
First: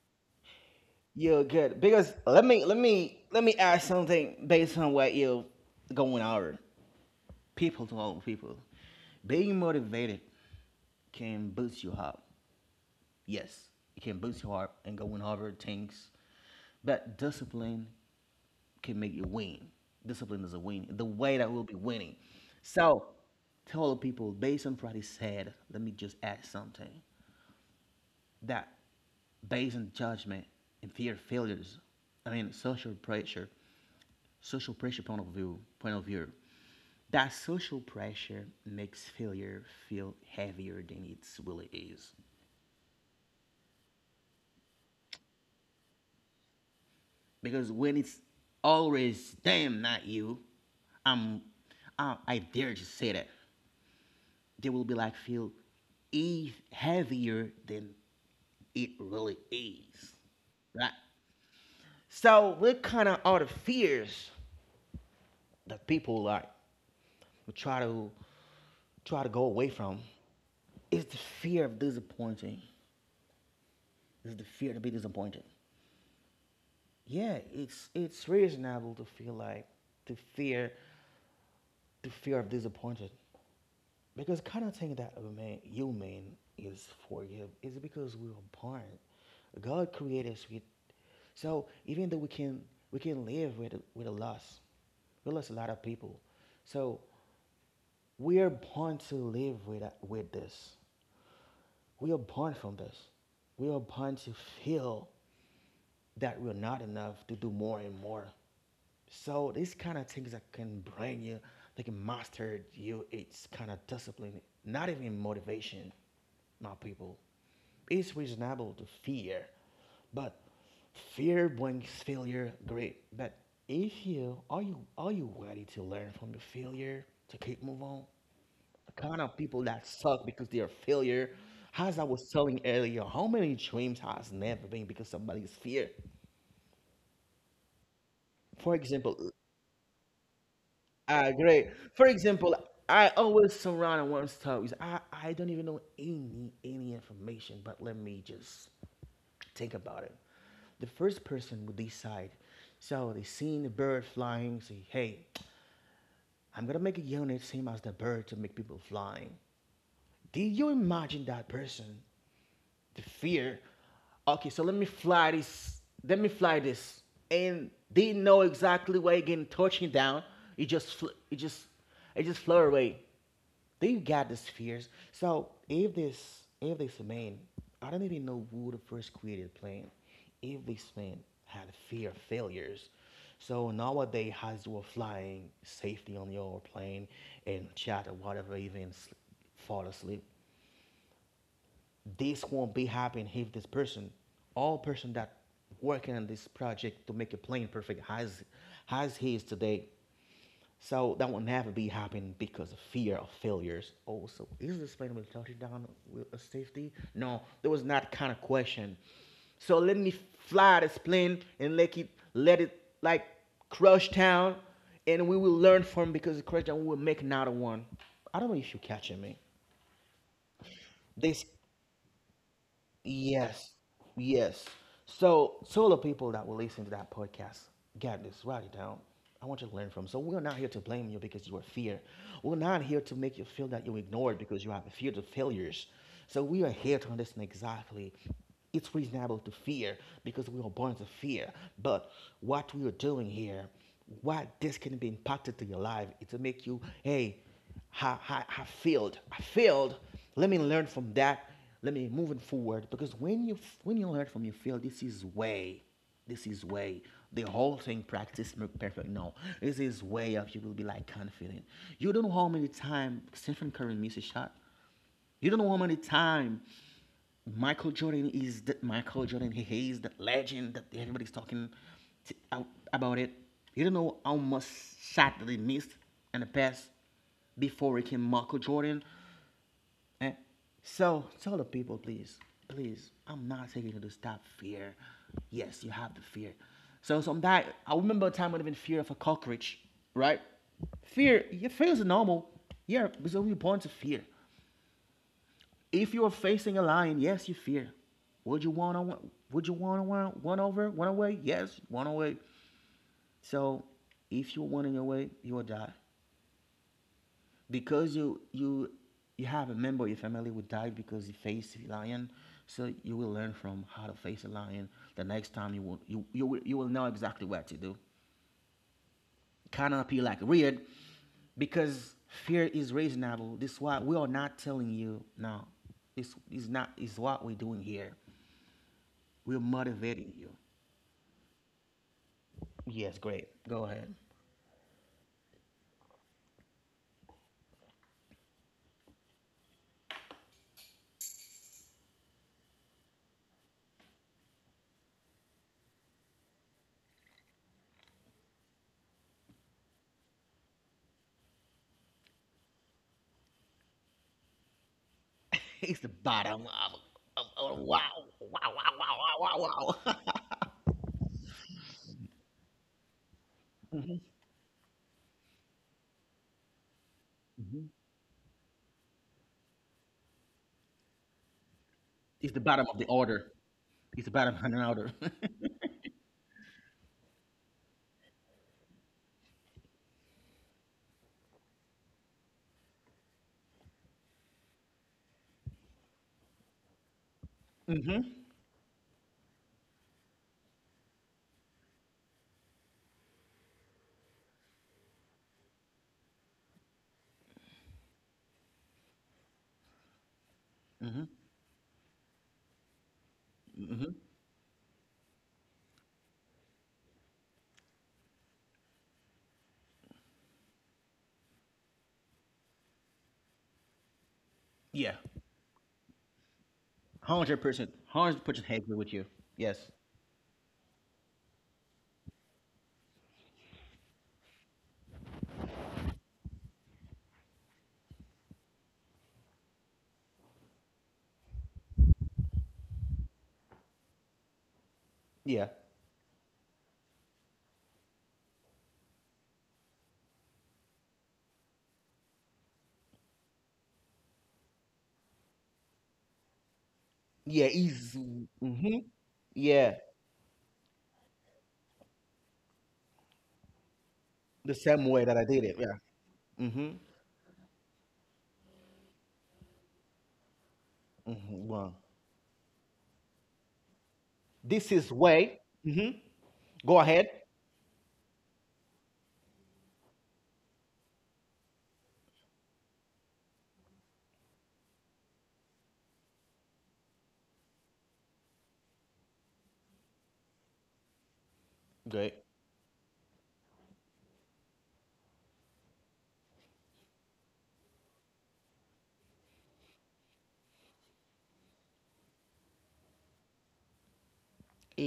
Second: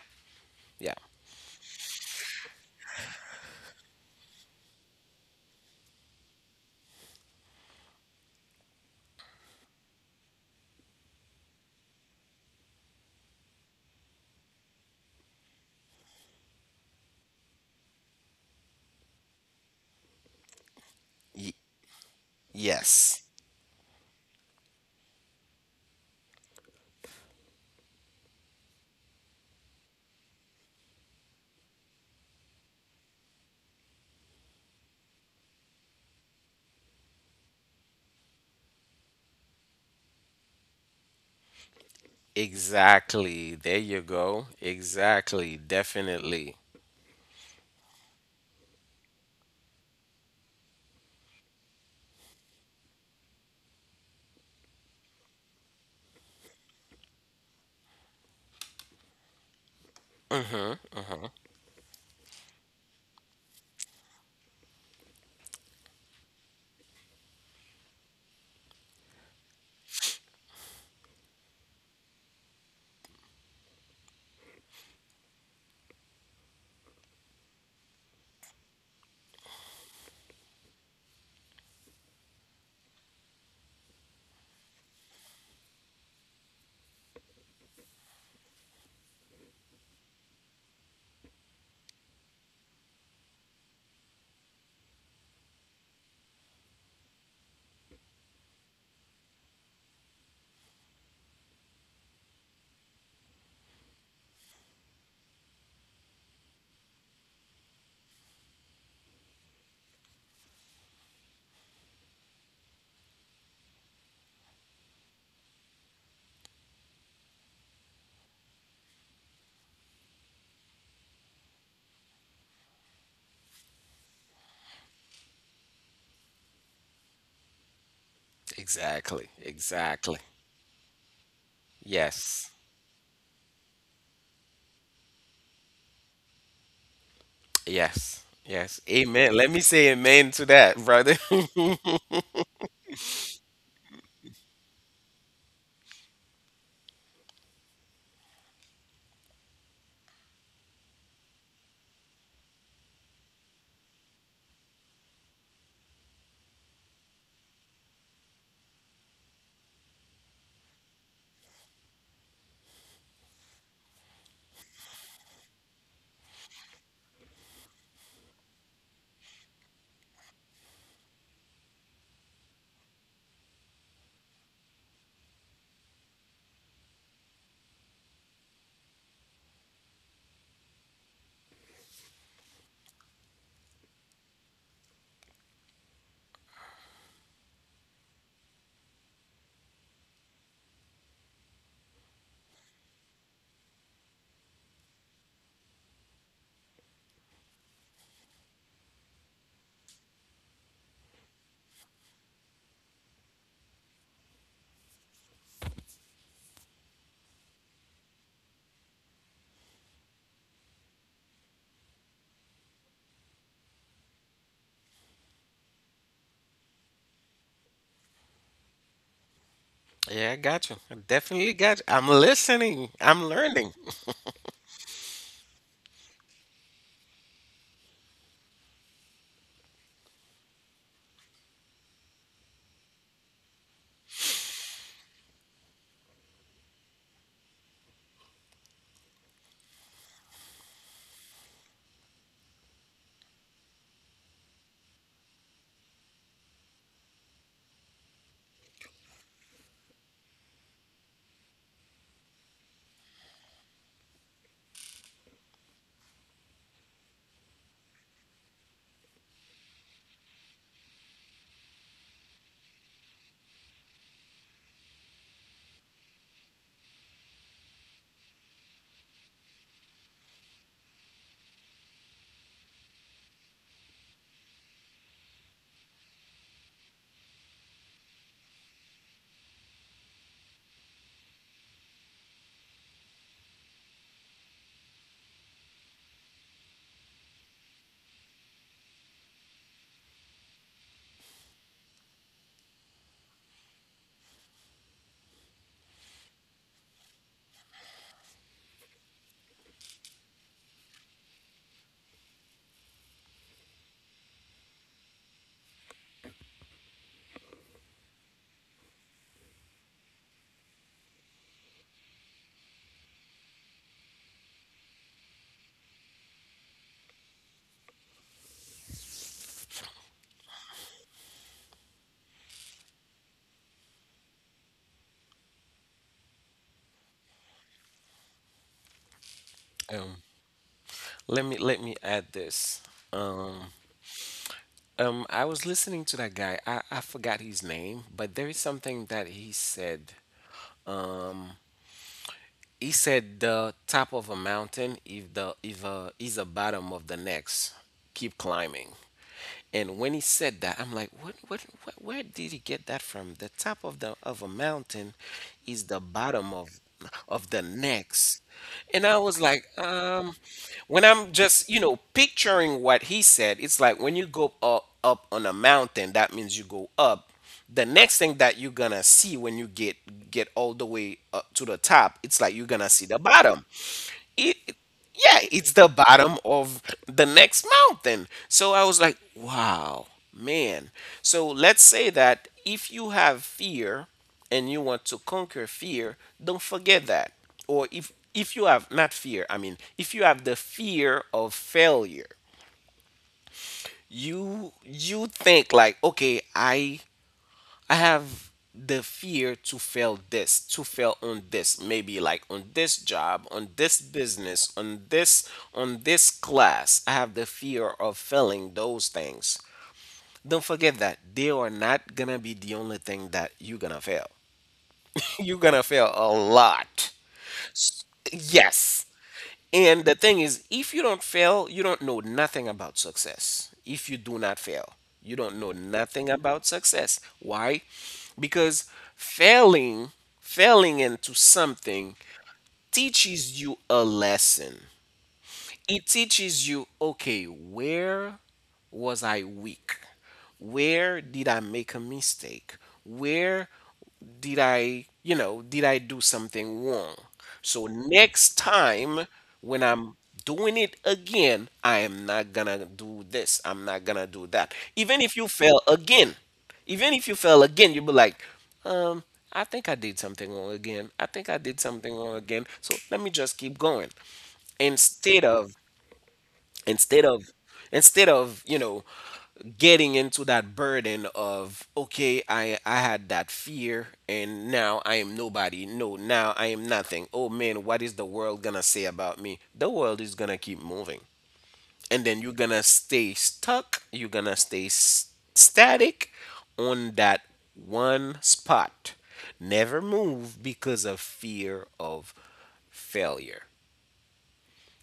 Yeah. you're good. Because let me ask something based on what you're going over. People, to all people, being motivated can boost you up. Yes, it can boost your heart and go in Harvard tanks. But discipline can make you win. Discipline is a win. The way that Y- we'll be winning. So yes. tell the people, based on what he said, let me just add something. That based on judgment and fear of failures, I mean social pressure point of view. That social pressure makes failure feel heavier than it really is. Exactly. There you go. Exactly. Definitely. Because when it's always them, not you, I'm, I dare to say that they will be like feel heavier than it really is, right? So what kind of are the fears that people like will try to go away from? It's the fear of disappointing. It's the fear to be disappointed. Yeah, it's reasonable to feel like the fear the fear of disappointed. Because kind of thing that remain human is forgive is because we were born. God created us with, so even though we can live with a loss, we lost a lot of people. So we are born to live with this. We are born from this. We are born to feel that we're not enough to do more and more. So these kind of things that can bring you, they can master you. It's kind of discipline, not even motivation. My people, it's reasonable to fear, but fear brings failure. Great, but if you ready to learn from your failure to keep move on? The kind Exactly. of people that Exactly. suck because they are failure. As I was Yes. telling earlier, how many dreams has never been because somebody's fear? Yes. For Yes. example, Amen. Let me say amen to that, brother. ah, great! For example, I always surround on one stories. I don't even know any information, but let me just think about it. The first person would decide. So they seen the bird flying, say, hey, I'm gonna make a unit same as the bird to make people flying. Did you imagine that person the fear. Okay, so let me fly this. Let me fly this, and they know exactly where are getting touching down. It just it just flew away. They got these fears. So if this man, I don't even know who the first created plan. If this man had fear of failures, so nowadays as you're flying safely on your plane and chat or whatever, even fall asleep this won't be happening if this person, all person that working on this project to make a plane perfect as he is today. So that will never be happening because of fear of failures. Also, is this plane will touch down with a safety? No, there was not kind of question. So let me fly this plane and let it like crush town, and we will learn from because the crush town will make another one. I don't know if you're catching me. Yeah, I got you. I This definitely got you. I'm listening. I'm learning. yes, yes. So, solo people that will listen to that podcast, get this, write it down. I want you to learn from. So, we're not here to blame you because you are fear. We're not here to make you feel that you're ignored because you have a fear of failures. So, we are here to understand exactly. It's reasonable to fear because we are born to fear. But what we are doing here, what this can be impacted to your life, is to make you, hey. I failed. I failed. Let me learn from that. Let me move it forward. Because when you learn from your fail, this is way. This is way. The whole thing practice make perfect. No, this is way of you will be like confident. You don't know how many time Stephen Curry missed a shot. You don't know how many time Michael Jordan is the Michael Jordan. He is the legend that everybody's talking out about it. You don't know how much shot that he missed in the past before he came Michael Jordan. Eh? So tell the people, please, please. I'm not saying you to stop fear. Yes, you have the fear. So some that I remember a time when I've been fear of a cockroach, right? Fear, your fear is normal. Yeah, there's only born to fear. If you're facing a lion, yes, you fear. Would you want to? Would you want to one over, one away? Yes, one away. So, if you're running away, you will die because you have a member of your family who died because you faced a lion. So you will learn from how to face a lion. The next time you will know exactly what to do. Cannot be like weird because fear is reasonable. This is why we are not telling you now. This is not is what we're doing here. We're Um, motivating you. let me add this. Yes, great. Um, Go ahead. I was listening to that guy. I forgot his name, but there is something that he said. Um, he said the top of a mountain, if the if is the bottom of the next, keep climbing. And when he said that, I'm like, what, where did he get that from? The top of the of a mountain is the It's the bottom bottom of, of the of wow, next. wow, wow, And I wow, was wow, like, wow, wow. when I'm just, you know, picturing what he said, it's like when you go up, up on a mountain, that means you go up. The next thing that you're gonna see when you get all the way up to the top, it's like It's the you're gonna bottom of see the the order. bottom. It's the It, bottom of an order. yeah, it's the bottom of the next mountain. So I was like, wow, man. So let's say that if you have fear and you want to conquer fear, don't forget that. Or if Mm-hmm. if you have not fear, I mean, if you have the fear of failure, you think like, okay, I have the fear to fail this, to fail Hmm. on this, maybe like on this job, on this Hmm. business, on this class. I have the fear of failing those things. Don't forget that they are not gonna be the only thing that you're gonna fail. Yeah, You're gonna fail a lot. 100%, 100% agree Yes. with you. Yes. And the thing is, if you don't fail, you don't know nothing about success. If you do not fail, you don't know nothing about success. Why? Because failing, failing into something teaches you a lesson. Yeah. It teaches you, okay, where was I weak, where did I make a mistake, where did I, you know, did I do something wrong, Yeah. so He's. next Mm-hmm. time when Yeah. I'm doing it again, I am not gonna do this, I'm not gonna do that. The same Even way that if I you did it. fail Yeah. again, Mm-hmm. even if you fail again, you'll be like, um I think I did something wrong again, I think Mm-hmm. I did Wow. something wrong again, so let me just keep going, This is instead way. of Go ahead. instead of instead of, you know, getting into that burden of, okay, I had that fear and now I am nobody, no, now I am nothing, oh man, what is the world gonna say about me? The world is gonna keep moving, and Great. then you're gonna stay stuck, you're gonna stay s- static on that one spot, never move because of fear of failure.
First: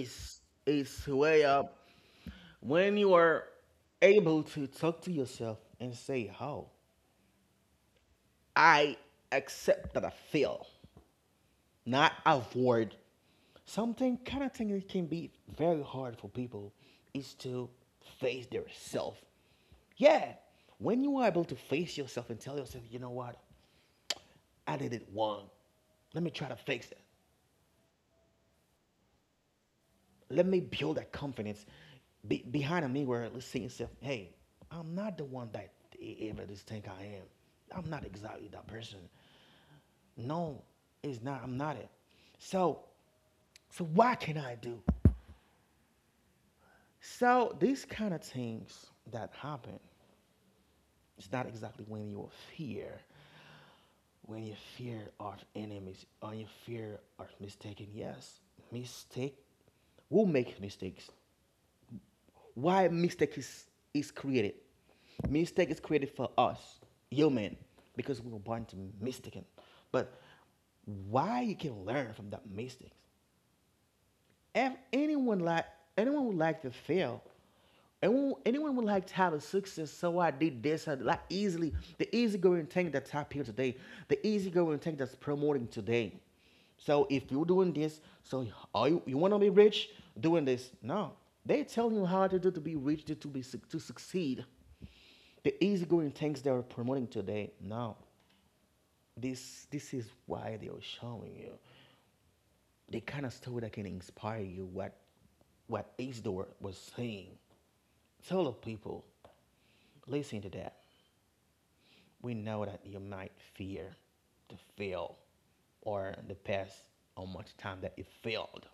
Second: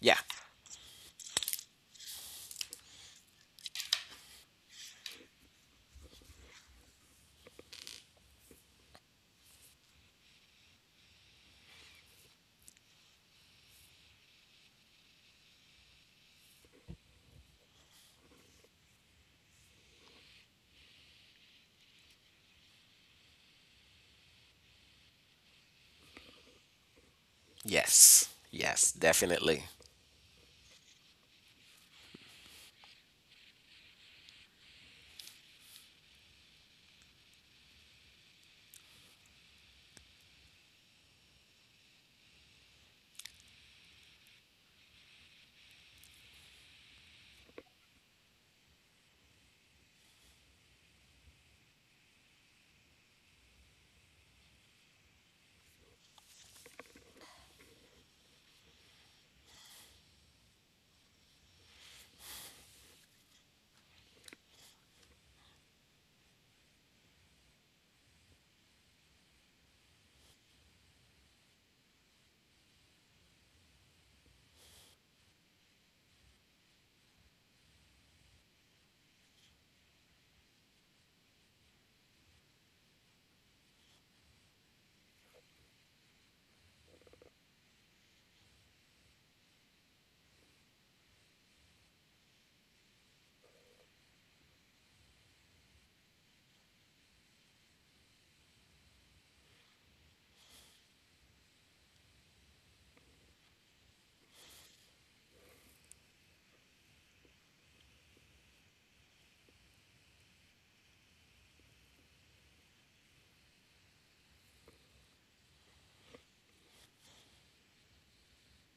Yeah. it's way up when you are able to talk to yourself and say, "Oh, I accept that I fail," not avoid something kind of thing that can be very hard for people is to face their self. Yeah, when you are able to face yourself and tell yourself, "You know what? I did it wrong. Let me try to fix it." Yes, yes, definitely. Let me build that confidence be, behind a mirror. Let's see yourself. Hey, I'm not the one that ever just think I am. I'm not exactly that person. No, it's not. I'm not it. So, so what can I do? So these kind of things that happen, it's not exactly fear, when you fear of enemies, or you fear of mistaken. Yes, mistake will make mistakes. Why mistake is created. Mistake is created for us, human, because we were born to mistaken. But why you can learn from that mistakes? If anyone would like to fail, anyone would like to have a success. So I did this and like easily the easygoing thing that's happening today, the easygoing thing that's promoting today. So if you're doing this, so are you want to be rich doing this? No, they telling you how to do to be rich, to be to succeed. The easygoing things they are promoting today. No, this is why they are showing you the kind of story that can inspire you what Isidore was saying. Tell the people, listen to that. We know that you might fear to fail or the past how much time that you failed.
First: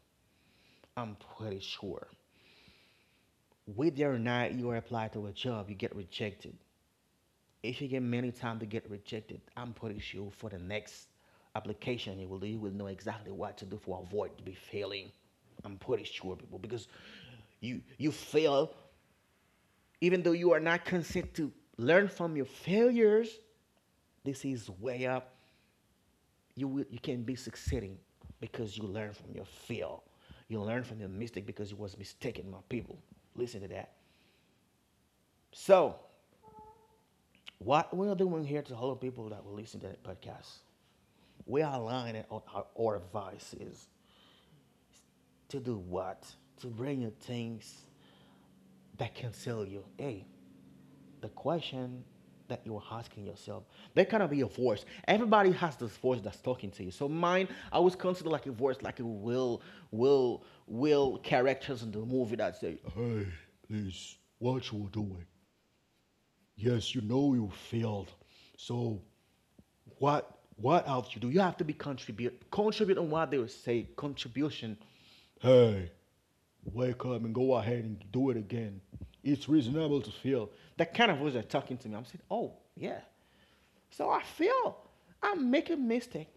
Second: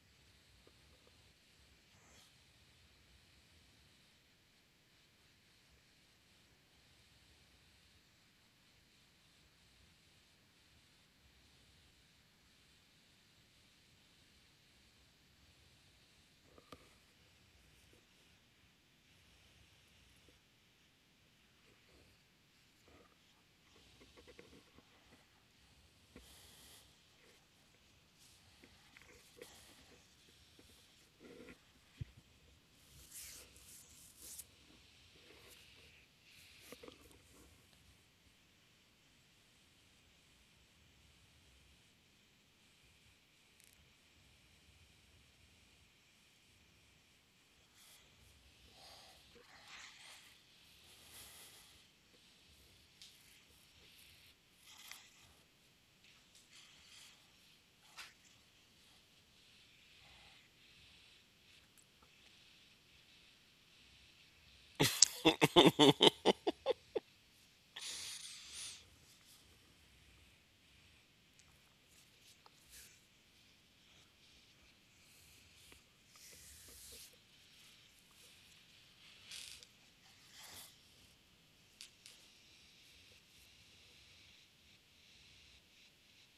I'm pretty sure. Whether or not you apply to a job, you get rejected. If you get many times to get rejected, I'm pretty sure for the next application you will do, you will know exactly what to do for avoid to be failing. I'm pretty sure people because you fail even though you are not consent to learn from your failures, this is way up. You will, you can be succeeding because you learn from your fail. You learn from your mistake because you was mistaken, my people. Listen to that. So what we are doing here to all the people that will listen to that podcast, we are aligning on our advice is to do what? To bring you things that can sell you. Hey, the question that you're asking yourself. There cannot be a voice. Everybody has this voice that's talking to you. So mine, I always consider like a voice, like a will, characters in the movie that say, hey, Liz, what you doing? Yes, you know you failed. So what else you do? You have to be contribute on what they will say, contribution. Hey, wake up and go ahead and do it again. It's reasonable to fail. That kind of voice that's talking to me. I'm saying, oh yeah, so I feel I make a mistake.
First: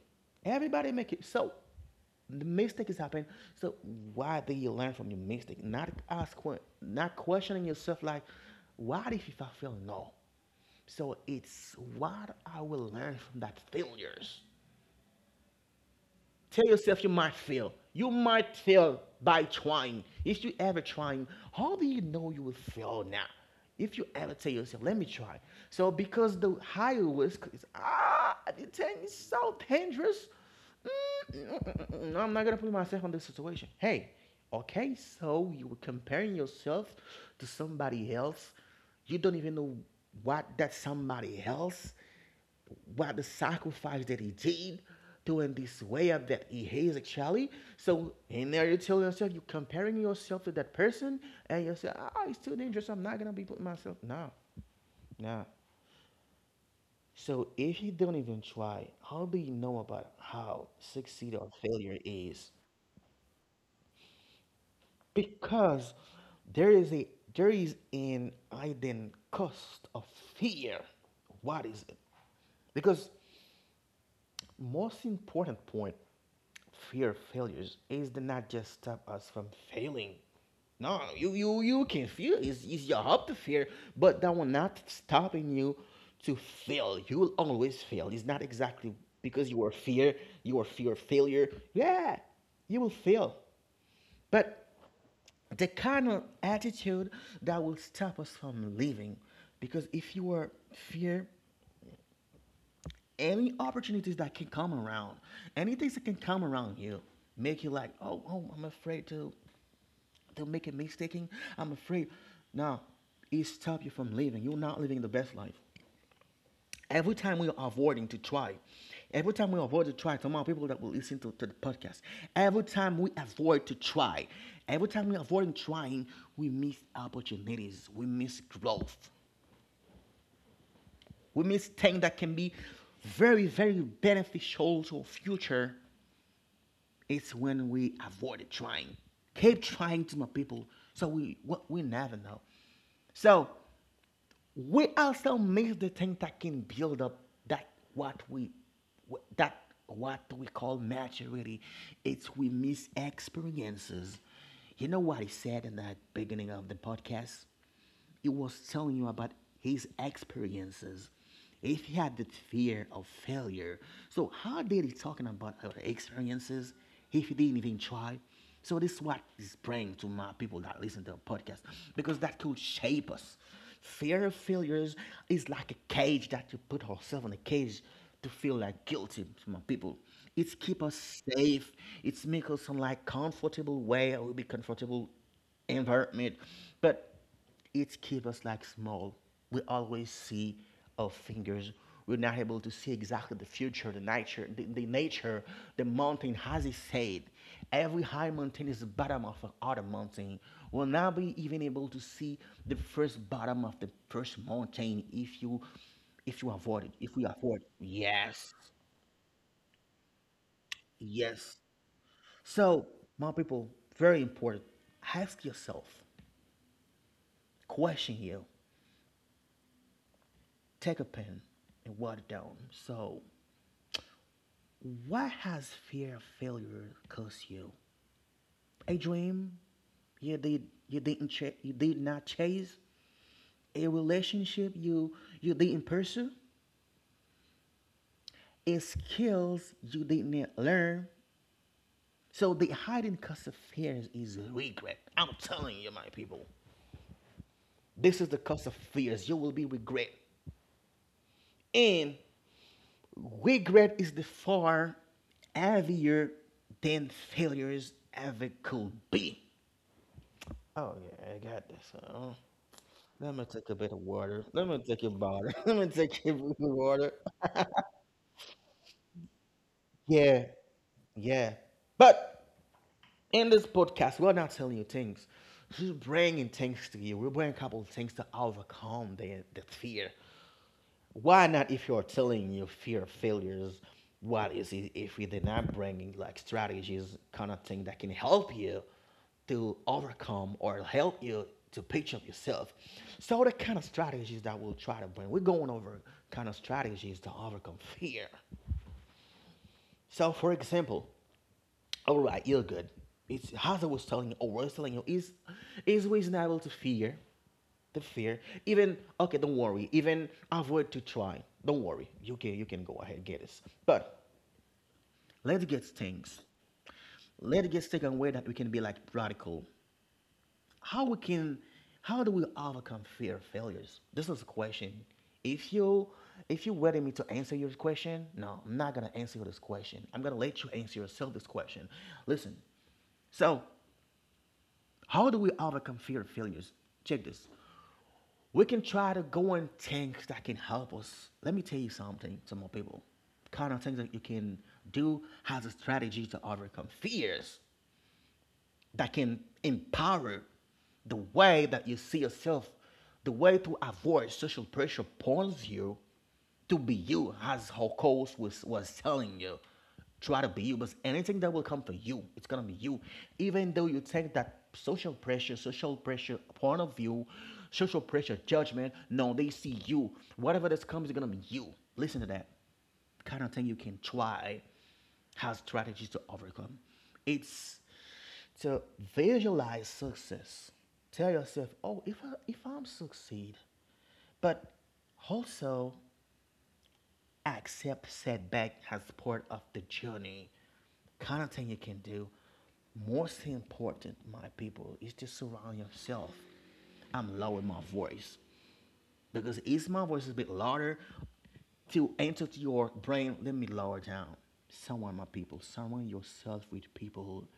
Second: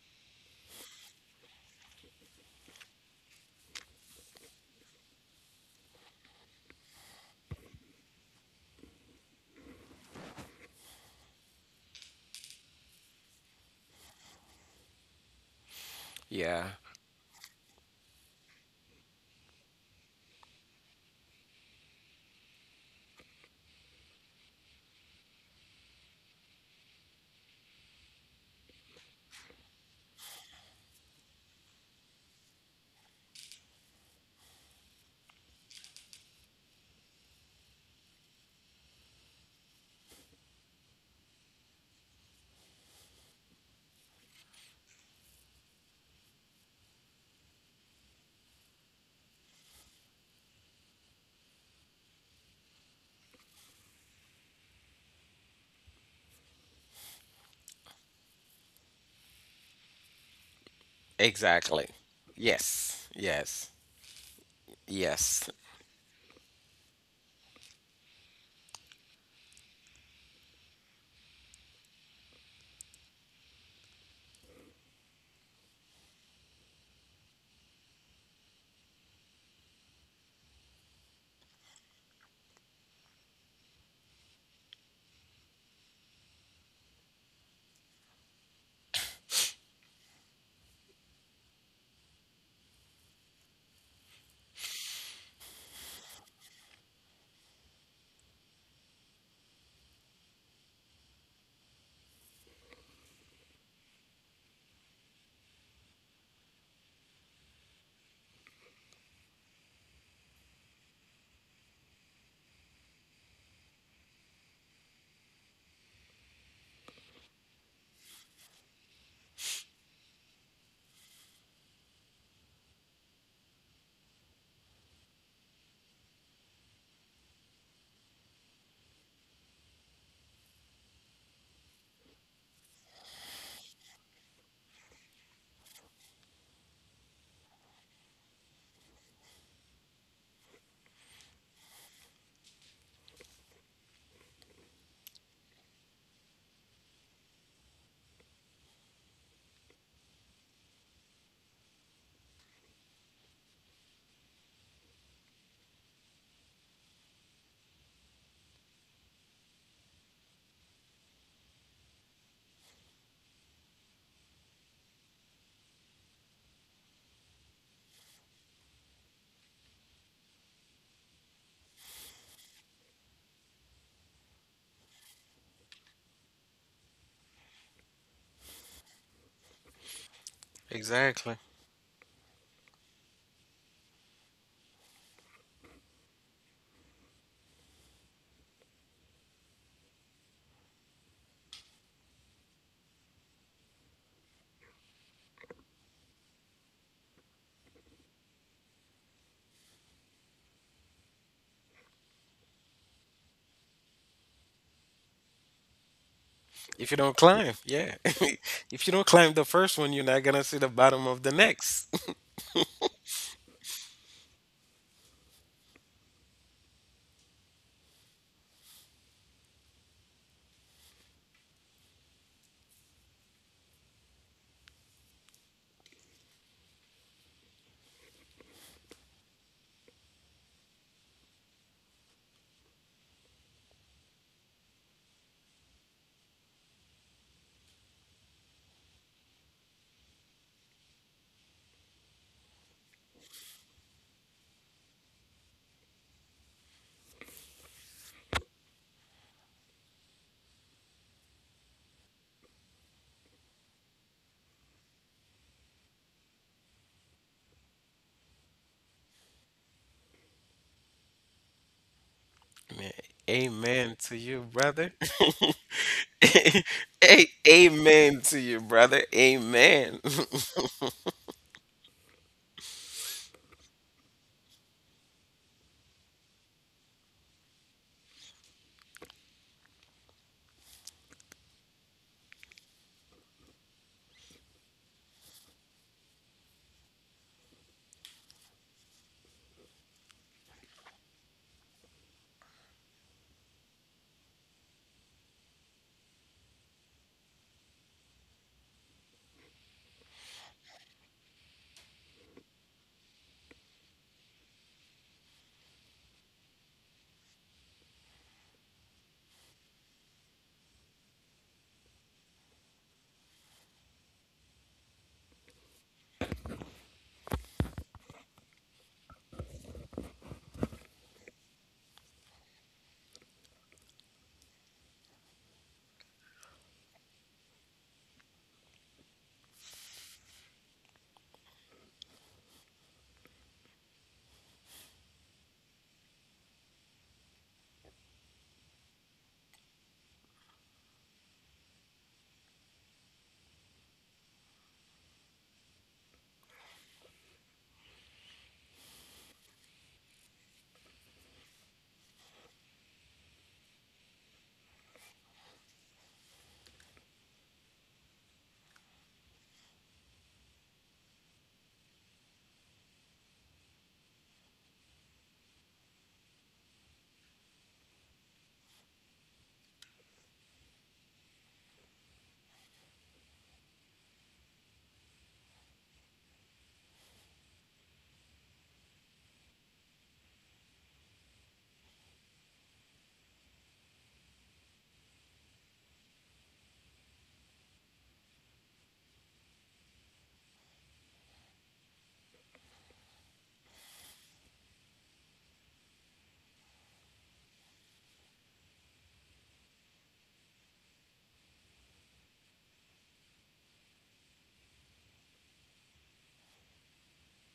Everybody make it. So the mistake is happening. So why did you learn from your mistake? Not ask, not questioning yourself like, why did I fail? No. So it's what I will learn from that failures. Yeah, Tell yourself you might fail. You might fail by trying. If you ever trying, how do you know you will fail now? If you ever tell yourself, let me try. So because the higher risk is ah, the thing is so dangerous. Mm, mm, mm, mm, mm, I'm not gonna put myself in this situation. Hey, okay, so you were comparing yourself to somebody else. You don't even know what that somebody else what the sacrifice that he did doing this way up that he hates actually. So in there you tell yourself you're comparing yourself to that person and you say, oh, it's too dangerous, I'm not gonna be putting myself no, no. So if you don't even try, how do you know about how succeed or exactly. failure is? Yes, yes, yes, Because there is a there is an hidden cost of fear. What is it? Because most important point, fear of failures is to not just stop us from failing. No, you can feel. It's your up to fear, but that will not stopping you to fail. You will always fail. It's not exactly because you are fear, you are fear of failure, yeah. You will fail, but the kind of attitude that will stop us from living. Because if you are fear, any opportunities that can come around, anything that can come around you, make you like, oh, oh, I'm afraid to make a mistaking. I'm afraid. Now, it stop you from living. You're not living the best life. Every time we are avoiding to try, every time we avoid to try, to my people that will listen to the podcast, every time we avoid to try, every time we avoid trying, we miss opportunities, we miss growth, we miss things that can be very, very beneficial to our future. It's when we avoided trying. Keep trying to my people. So we never know. So we also miss the thing that can build up that what we that what we call maturity. It's we miss experiences. You know what I said in the beginning of the podcast? He was telling you about his experiences. If he had the fear of failure, so how did he talking about our experiences if he didn't even try? So this is what is praying to my people that listen to the podcast, because that could shape us. Fear of failures is like a cage that you put ourselves in a cage to feel like guilty to my people. It's keep us exactly. safe. It's make us some like comfortable way or will be comfortable environment. But it keeps us like small. We always see our fingers. We're not able to see exactly the future, the nature, the nature, the mountain has he said. Every high mountain is the bottom of another mountain. We'll not be even able to see the first bottom of the first mountain if you, if you avoid If it, you don't if we climb, avoid it. yeah. Yes. If you don't climb the first one, you're not gonna see the bottom of the Yes. next. So, my people, very important. Ask yourself, question you. Take a pen and write it down. So, what has fear of failure cost you? A dream you did you didn't ch- you did not chase, a relationship you, you didn't pursue, a skills you didn't learn. So the hidden cost of fears is regret. I'm telling you, my people, this is the cost of fears. You will be regret, and regret is the far heavier than failures ever could be. Oh yeah, I got this. Man, Let me take a bit amen of to water. you, Let me brother. take a water. Let me take a bit of water. A- amen to you, brother. Amen. Yeah, yeah. But in this podcast, we're not telling you things. We're bringing things to you. We're bringing a couple of things to overcome the fear. Why not if you're telling your fear of failures, what is it if we are not bringing like strategies kind of thing that can help you to overcome or help you to picture up yourself? So the kind of strategies that we'll try to bring, we're going over kind of strategies to overcome fear. So for example, all right, you're good. It's as I was telling you is we not able to fear the fear. Even okay, don't worry. Even avoid to try. Don't worry. You can, you can go ahead get this. But let's get things. Let's get taken away that we can be like radical. How we can, how do we overcome fear of failures? This is a question. If you, if you are waiting me to answer your question, no, I'm not gonna answer this question. I'm gonna let you answer yourself this question. Listen, so how do we overcome fear of failures? Check this. We can try to go and things that can help us. Let me tell you something, some more people. Kind of things that you can do as a strategy to overcome fears that can empower the way that you see yourself, the way to avoid social pressure points you to be you, as Hokos was telling you. Try to be you, but anything that will come for you, it's gonna be you. Even though you take that social pressure point of view, social pressure judgment, no, they see you. Whatever this comes, is gonna be you. Listen to that kind of thing you can try has strategies to overcome. It's to visualize success. Tell yourself, oh, if, I, if I'm succeed, but also accept setback as part of the journey. Kind of thing you can do. Most important, my people, is to surround yourself. I'm lowering my voice because it's my voice is a bit louder to enter to your brain. Let me lower down. Surround my people. Surround yourself with people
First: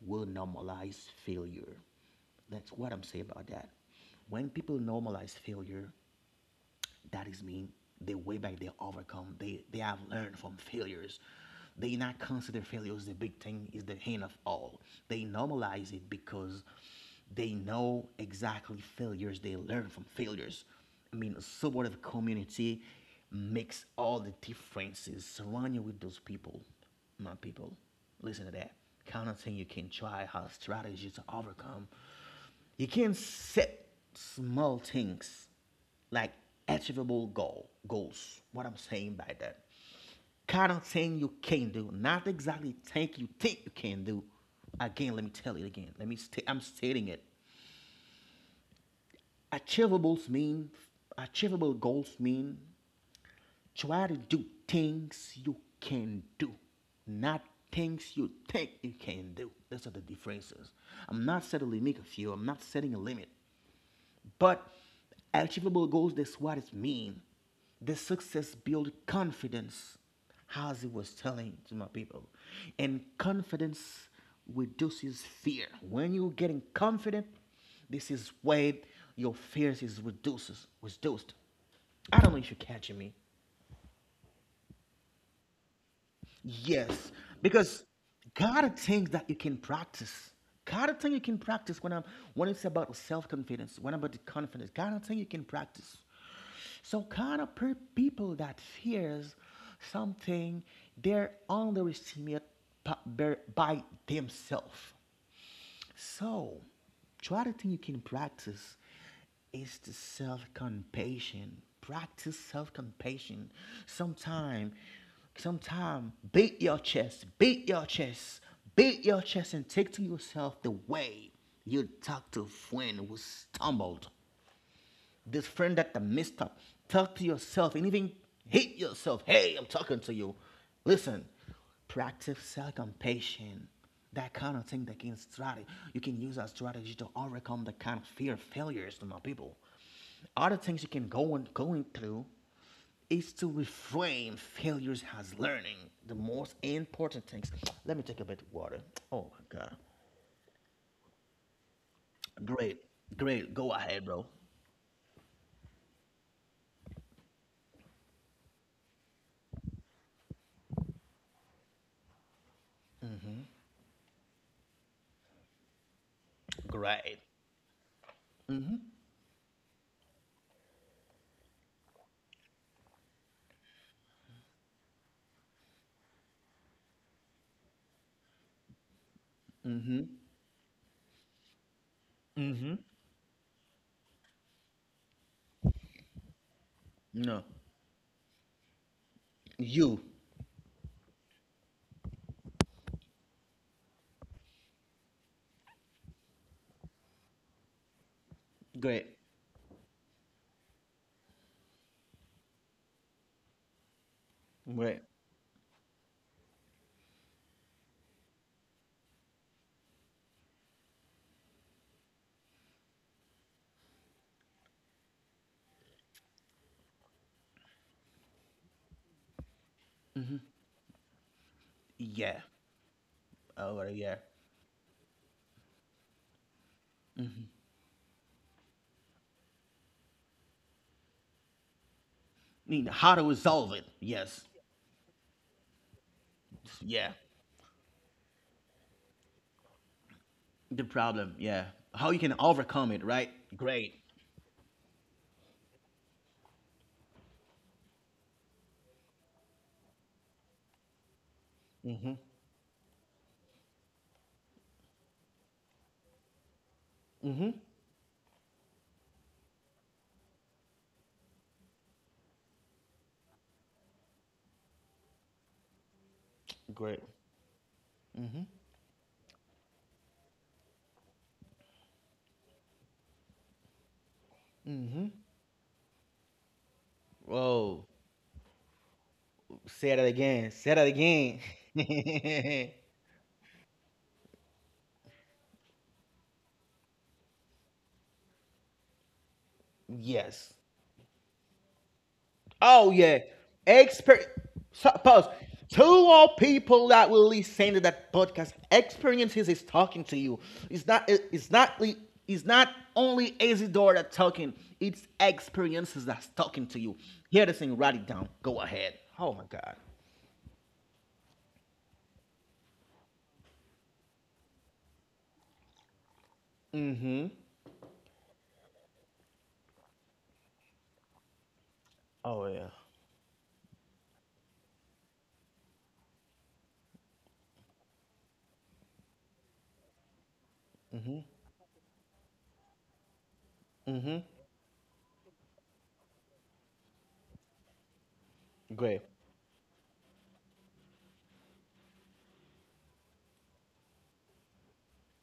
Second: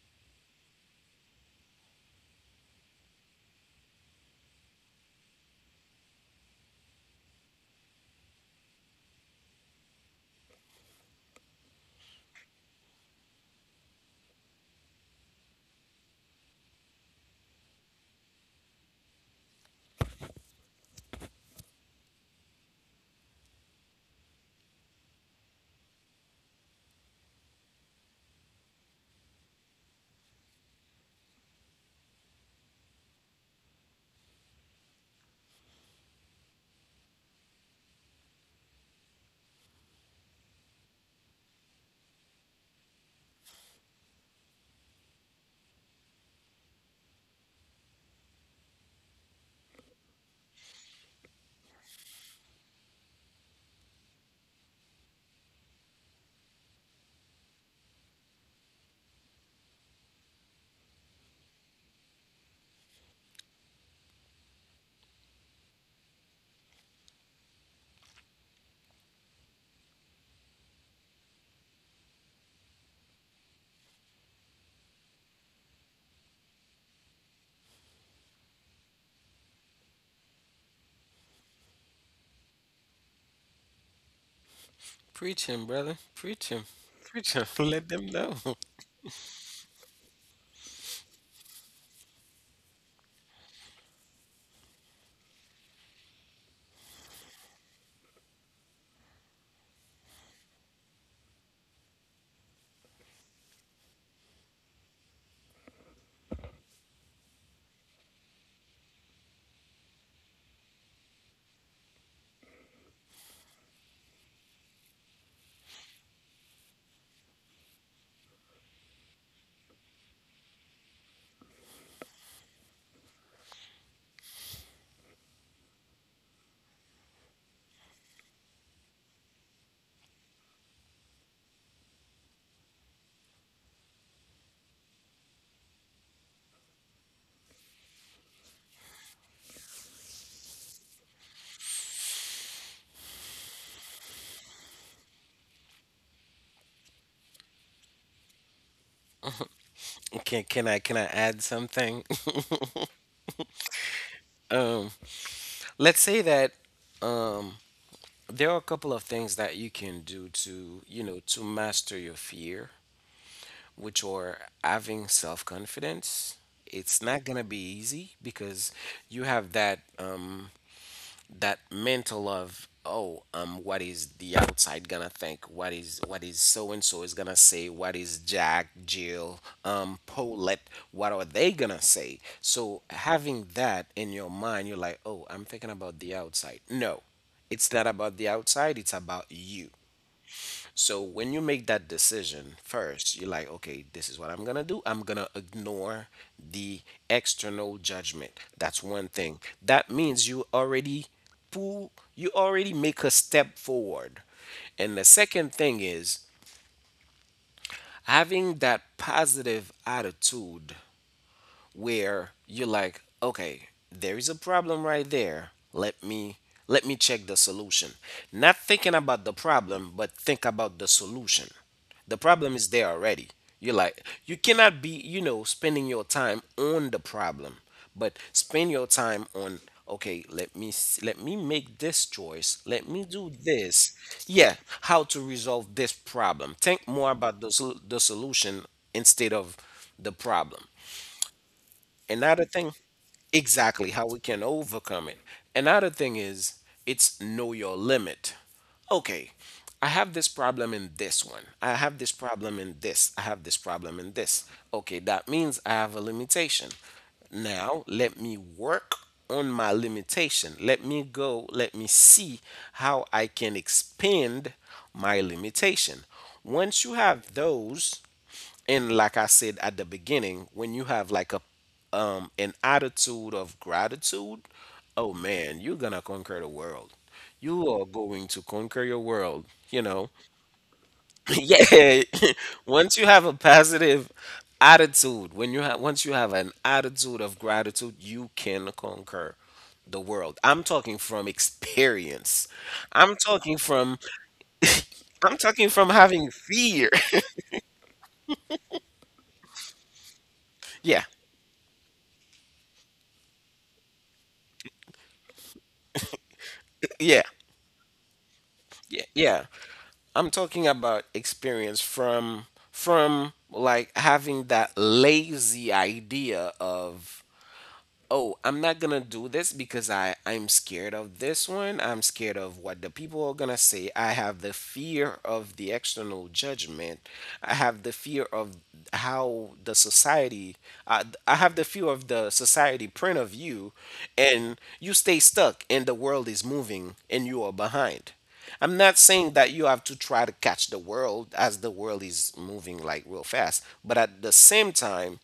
will normalize failure. That's what I'm saying about that. When people normalize failure, that is mean they way back they overcome. They have learned from failures. They not consider failures the big thing is the end of all. They normalize it because they know exactly failures. They learn from failures. I mean, a supportive community makes all the differences. Surround you with those people, my people. Listen to that. Kind of thing you can try how strategies to overcome, you can not set small things like achievable goals. What I'm saying by that. Kind of thing you can do, not exactly think you can do. Again, let me tell it again. I'm stating it. Achievables mean, achievable goals mean try to do things you can do, not things you think you can do. Those are the differences. I'm not setting a limit of you. I'm not setting a limit. But achievable goals, that's what it means. The success build confidence, as he was telling to my people. And confidence reduces fear. When you're getting confident, this is where your fears is reduces, reduced. I don't know if you're catching me. Preach him, brother. Preach him. Yes, Preach him. because Let them know. God are things that you can practice. God are things you can practice when I'm, when it's about self-confidence, when about the confidence. God are things you can practice. So kind of people that fears something, they're underestimate by themselves. So, the other thing you can practice is the self-compassion. Practice self-compassion. Sometime, sometime, beat your chest, beat your chest, beat your chest, and take to yourself the way you talk to a friend who stumbled, this friend that the messed up. Talk to yourself and even hate yourself. Hey, I'm talking to you. Listen, practice self-compassion. That kind of thing that can strategy you can use a strategy to overcome the kind of fear of failures to my people. Other things you can go and going through is to reframe failures as learning. The most important things. Let me take a bit of water. Oh my god. Can I, can I add something? Great. Great. Go ahead, bro. Um, let's say that um there are a couple of things that you can do to, you know, to master your fear, which are having self-confidence. It's Great. not going to be easy because you have that that mental of, oh, what is the outside gonna think, what is so and so is gonna say, what is Jack, Jill, Paulette, what are they gonna say? So having that in your mind, you're like, oh, I'm thinking about the outside. No, No. it's not about the outside, it's about you. You. So when you make that decision first, you're like, okay, this is what I'm gonna do. I'm gonna ignore the external judgment. That's one Great. thing. That means you already pull, you already make a step forward. And the Right. second thing is having that positive attitude where you're like, okay, there is a problem right there. Let me check the solution. Not thinking about the problem, but think about the solution. The Yeah. problem is there already. You're Oh, right, like, yeah. you cannot be, you know, spending your time on the problem, but spend your time on, okay, let me s- let me make this choice. I Let mean, me how to do resolve it? this. Yes. Yeah, how to resolve this problem. Think more Yeah. about the solution instead of the problem. The problem. Yeah. How you can Another thing, overcome it? Right. exactly Great. how we can overcome it. Another thing is, it's know your limit. Okay, I have this problem in this one. I have this problem in this. I have this problem in this. Okay, that means I have a limitation. Now, let me work on my limitation. Let me go, let me see how I can expand my limitation. Once you Great. have those, and like I said at the beginning, when you have like a an attitude of gratitude, oh man, you're gonna conquer the world. You are Whoa. going to conquer your world, Say that again. Say that yeah. again. Once you have a positive attitude, when you have once you have an attitude of gratitude, you can conquer the world. Yes. I'm talking from experience. Oh i'm yeah, talking from expert. Suppose I'm talking two from having all fear. people that will listen to that podcast experiences is talking to you. It's Yeah. not. It's not. It's not only Isidore that talking. It's experiences that's talking to you. Yeah. Hear the thing. Write it down. Go ahead. Yeah, Oh yeah. my god. I'm talking about experience from like having that lazy idea of, Mm-hmm. oh, I'm not gonna do this because I'm scared of this one. I'm scared Oh of yeah. what the people are gonna say. I have the fear of the external judgment. I have the fear of how the society, I have the fear of the society print of you, Mm-hmm. and you stay stuck and the world is moving and you are behind. I'm not Great. saying that you have to try to catch the world as the world is moving like real fast, but at the same time,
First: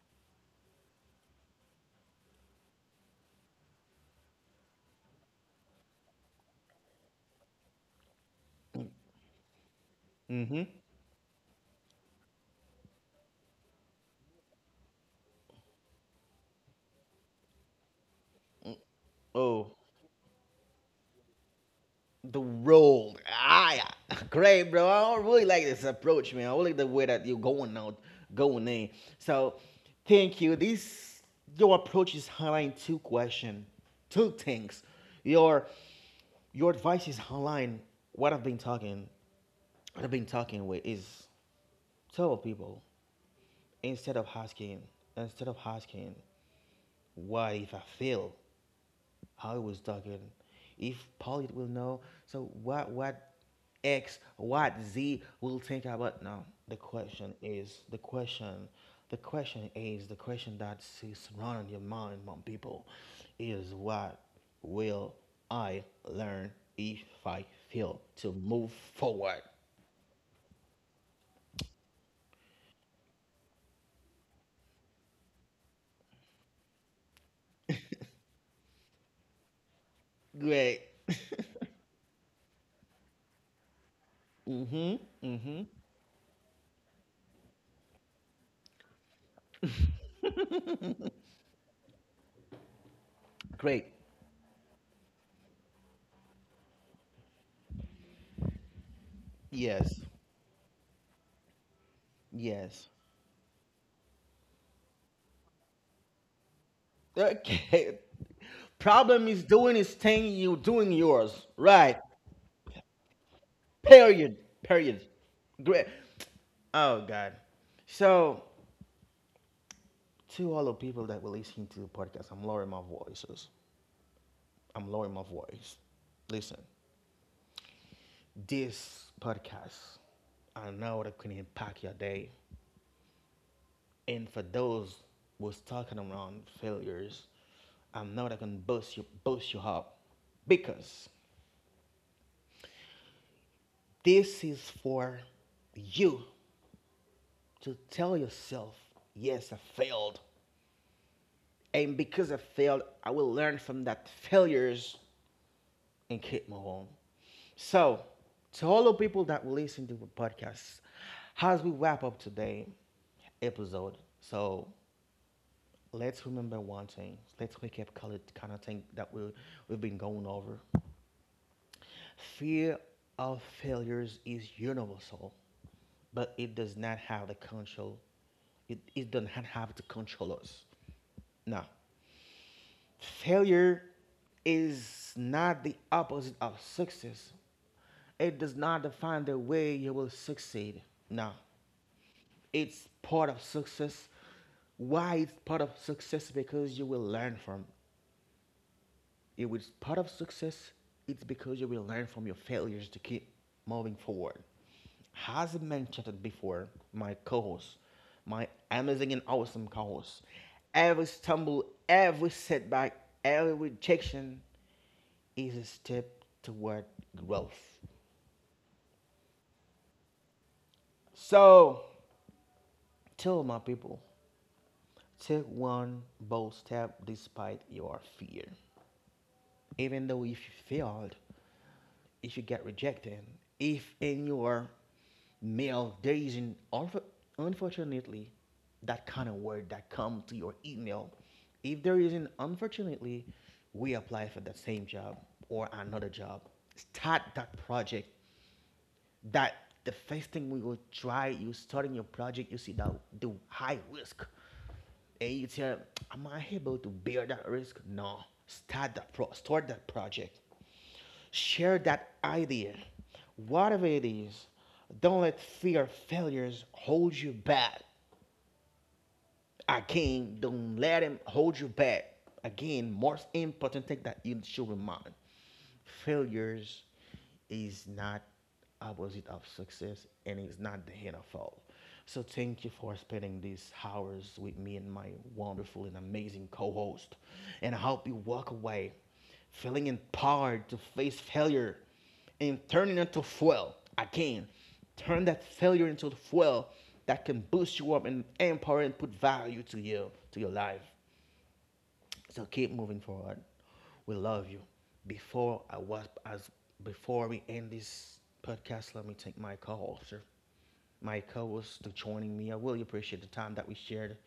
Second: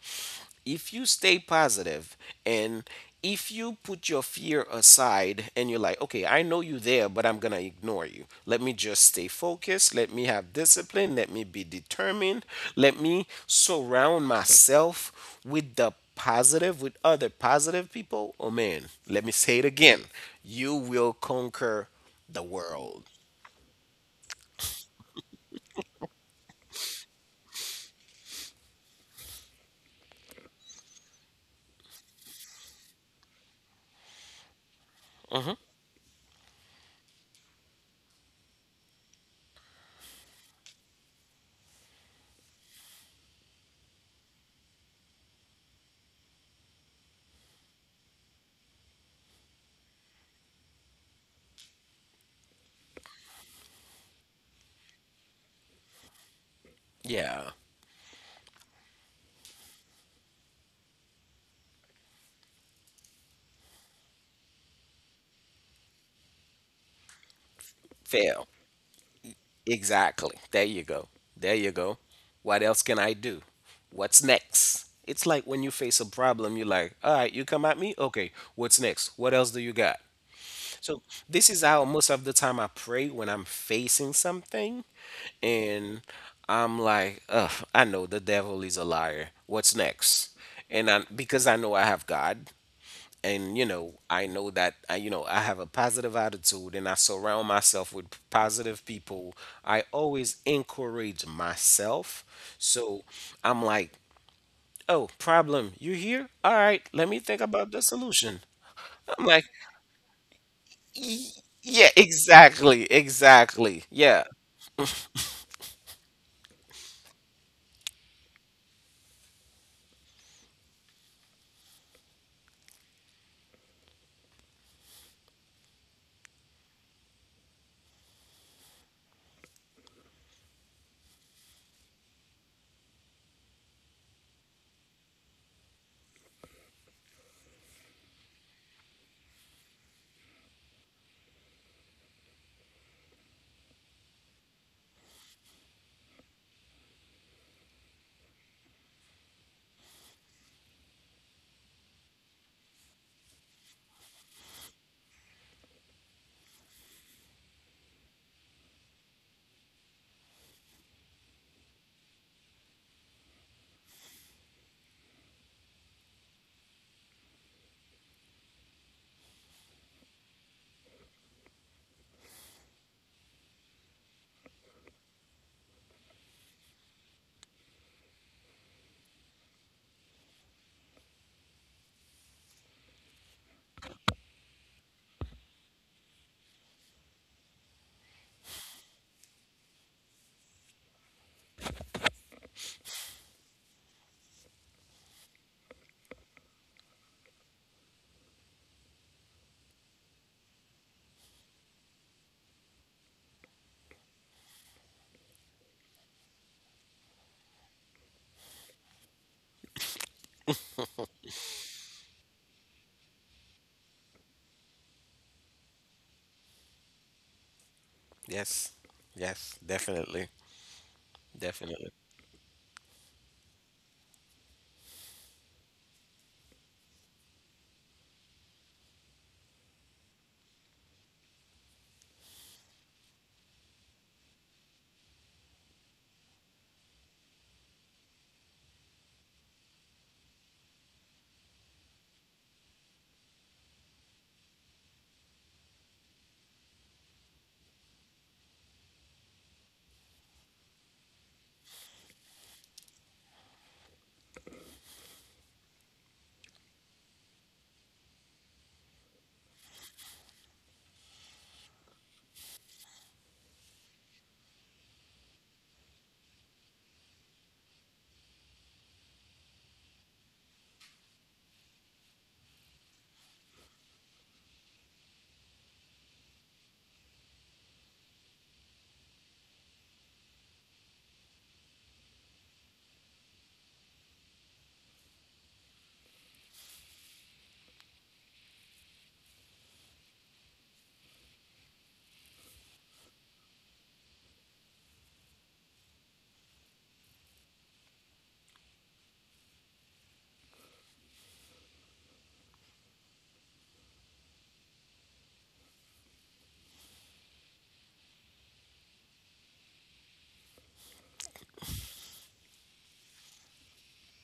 if you stay positive, and if you put your fear aside, and you're like, okay, I know you there, but I'm gonna ignore you. Let me just stay focused. Let me have Mm-hmm. discipline. Let me be determined. Let me surround myself with the positive, with other positive people. Oh man, let me say it Oh. again. You will conquer The the world. road. Ah, yeah. Great, bro. I really like this approach, man. I really like the way that you're going out, going in. So, thank you. This your approach is highlighting two question, two things. Your your advice is highlighting what I've been talking. What I've been talking with is tell people instead of asking, instead of asking, what if I fail? How it was talking. If Polly will know, so what X, what Z will think about now. Yeah, The question is the question that is running your mind my people is what will I learn if I fail to fail. move forward? Exactly. There you go. There you go. What else can I do? What's next? It's like when you face a problem, you're like, all right, you come at me? Okay, what's next? What else do you got? Great, So, this is how most of the time I pray when I'm facing something. And I'm like, ugh, I know the devil is a liar. What's next? And because I know I have God, and great. I know that I you know I have a positive attitude and I surround myself with positive people. I Yes, always encourage myself. yes. So I'm like, oh problem, you here, all right, let me think about the Okay. solution. I'm Problem like, is doing his thing, you doing "Y- yours. yeah, Right. exactly, exactly, yeah. Period. Period. Great. Oh God. So to all the people that were listening to the podcast, I'm lowering my voices. I'm lowering my voice. Listen, this podcast, I know that can impact your day. And for those who's talking around failures, I know that can boost you, boost you up. Because this is for you to tell yourself, yes, I failed. And because I failed, I will learn from that failures and keep moving on. So, to all the people that will listen to the podcast, as we wrap up today episode, so let's remember one thing. Let's wake up kind of thing that we, we've been going over. Fear of failures is universal, but it does not have the control. It does not have to control us. No. Failure is not the opposite of success. It does not define the way you will succeed. No, it's part of success. Why it's part of success? Because you will learn from it. If it's part of success, it's because you will learn from your failures to keep moving forward. As I mentioned before, my co-host, my amazing and awesome co-host, every stumble, every setback, every rejection is a step toward growth. Yes, yes, definitely, So, definitely. tell my people, take one bold step despite your fear. Even though if you failed, if you get rejected, if in your mail there isn't unfortunately that kind of word that come to your email, if there isn't unfortunately, we apply for the same job or another job. Start that project that the first thing we will try, you starting your project, you see that the high risk. And you tell, am I able to bear that risk? No. Start that project. Share that idea. Whatever it is, don't let fear of failures hold you back. Again, don't let him hold you back. Again, most important thing that you should remember, failures is not opposite of success and it's not the end of all. So thank you for spending these hours with me and my wonderful and amazing co-host. And I hope you walk away feeling empowered to face failure and turn it into fuel. Again, turn that failure into fuel that can boost you up and empower and put value to you, to your life. So keep moving forward. We love you. Before I was as Before we end this podcast, let me take my call, sir. My co-host to joining me. I really appreciate the time that we shared.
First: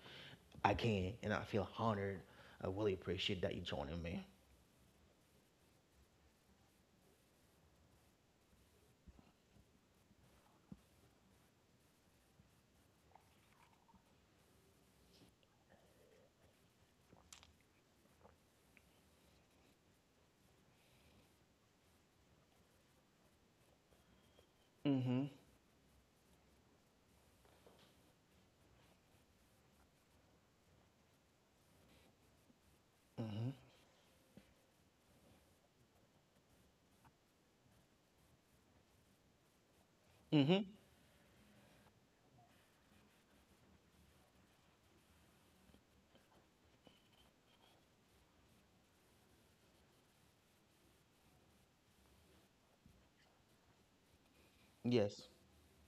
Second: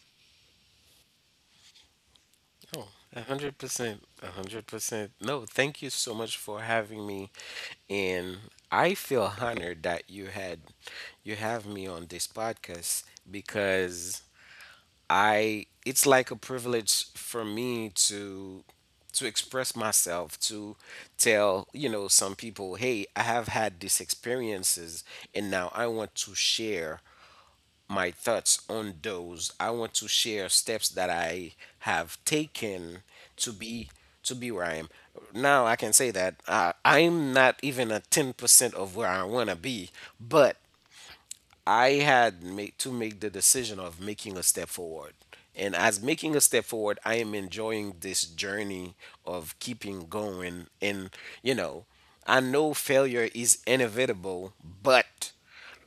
Again, and I feel honored. I Oh, really appreciate that you joining 100%. me. A 100%. No, thank you so much for having me. And I feel honored that you have me on this podcast, because I it's like a privilege for me to express myself, to tell some people, hey, I have had these experiences, and now I want to share my thoughts on those. I want to share steps that I have taken to be to be where I am. Now I can say that I'm not even a 10% of where I want to be, but I had made, to make the decision of making a step forward. And as making a step forward, I am enjoying this journey of keeping going. And, you know, I know failure is inevitable, Yes, but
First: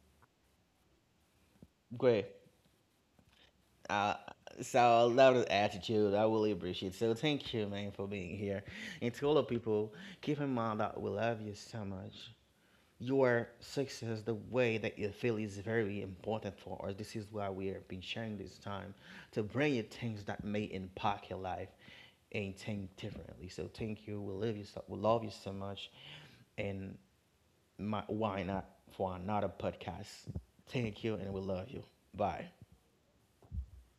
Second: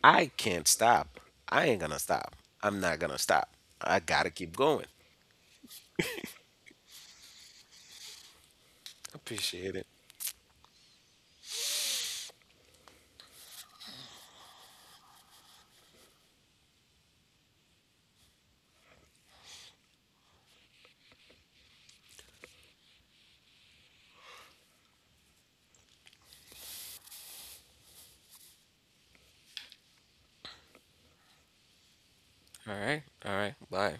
I can't stop. I ain't going to great. stop. I'm not going to stop. I Uh, got to keep so going. I love this attitude. I really appreciate it. So thank you, man, for being here. And to all the Appreciate it. people, keep in mind that we love you so much. Your success, the way that you feel, is very important for us. This is why we have been sharing this time to bring you things that may impact your life and think differently. So thank you. We love you. So, we love you so much. And my, why not for another podcast? Thank you, and we love you. Bye. All right. All right. Bye.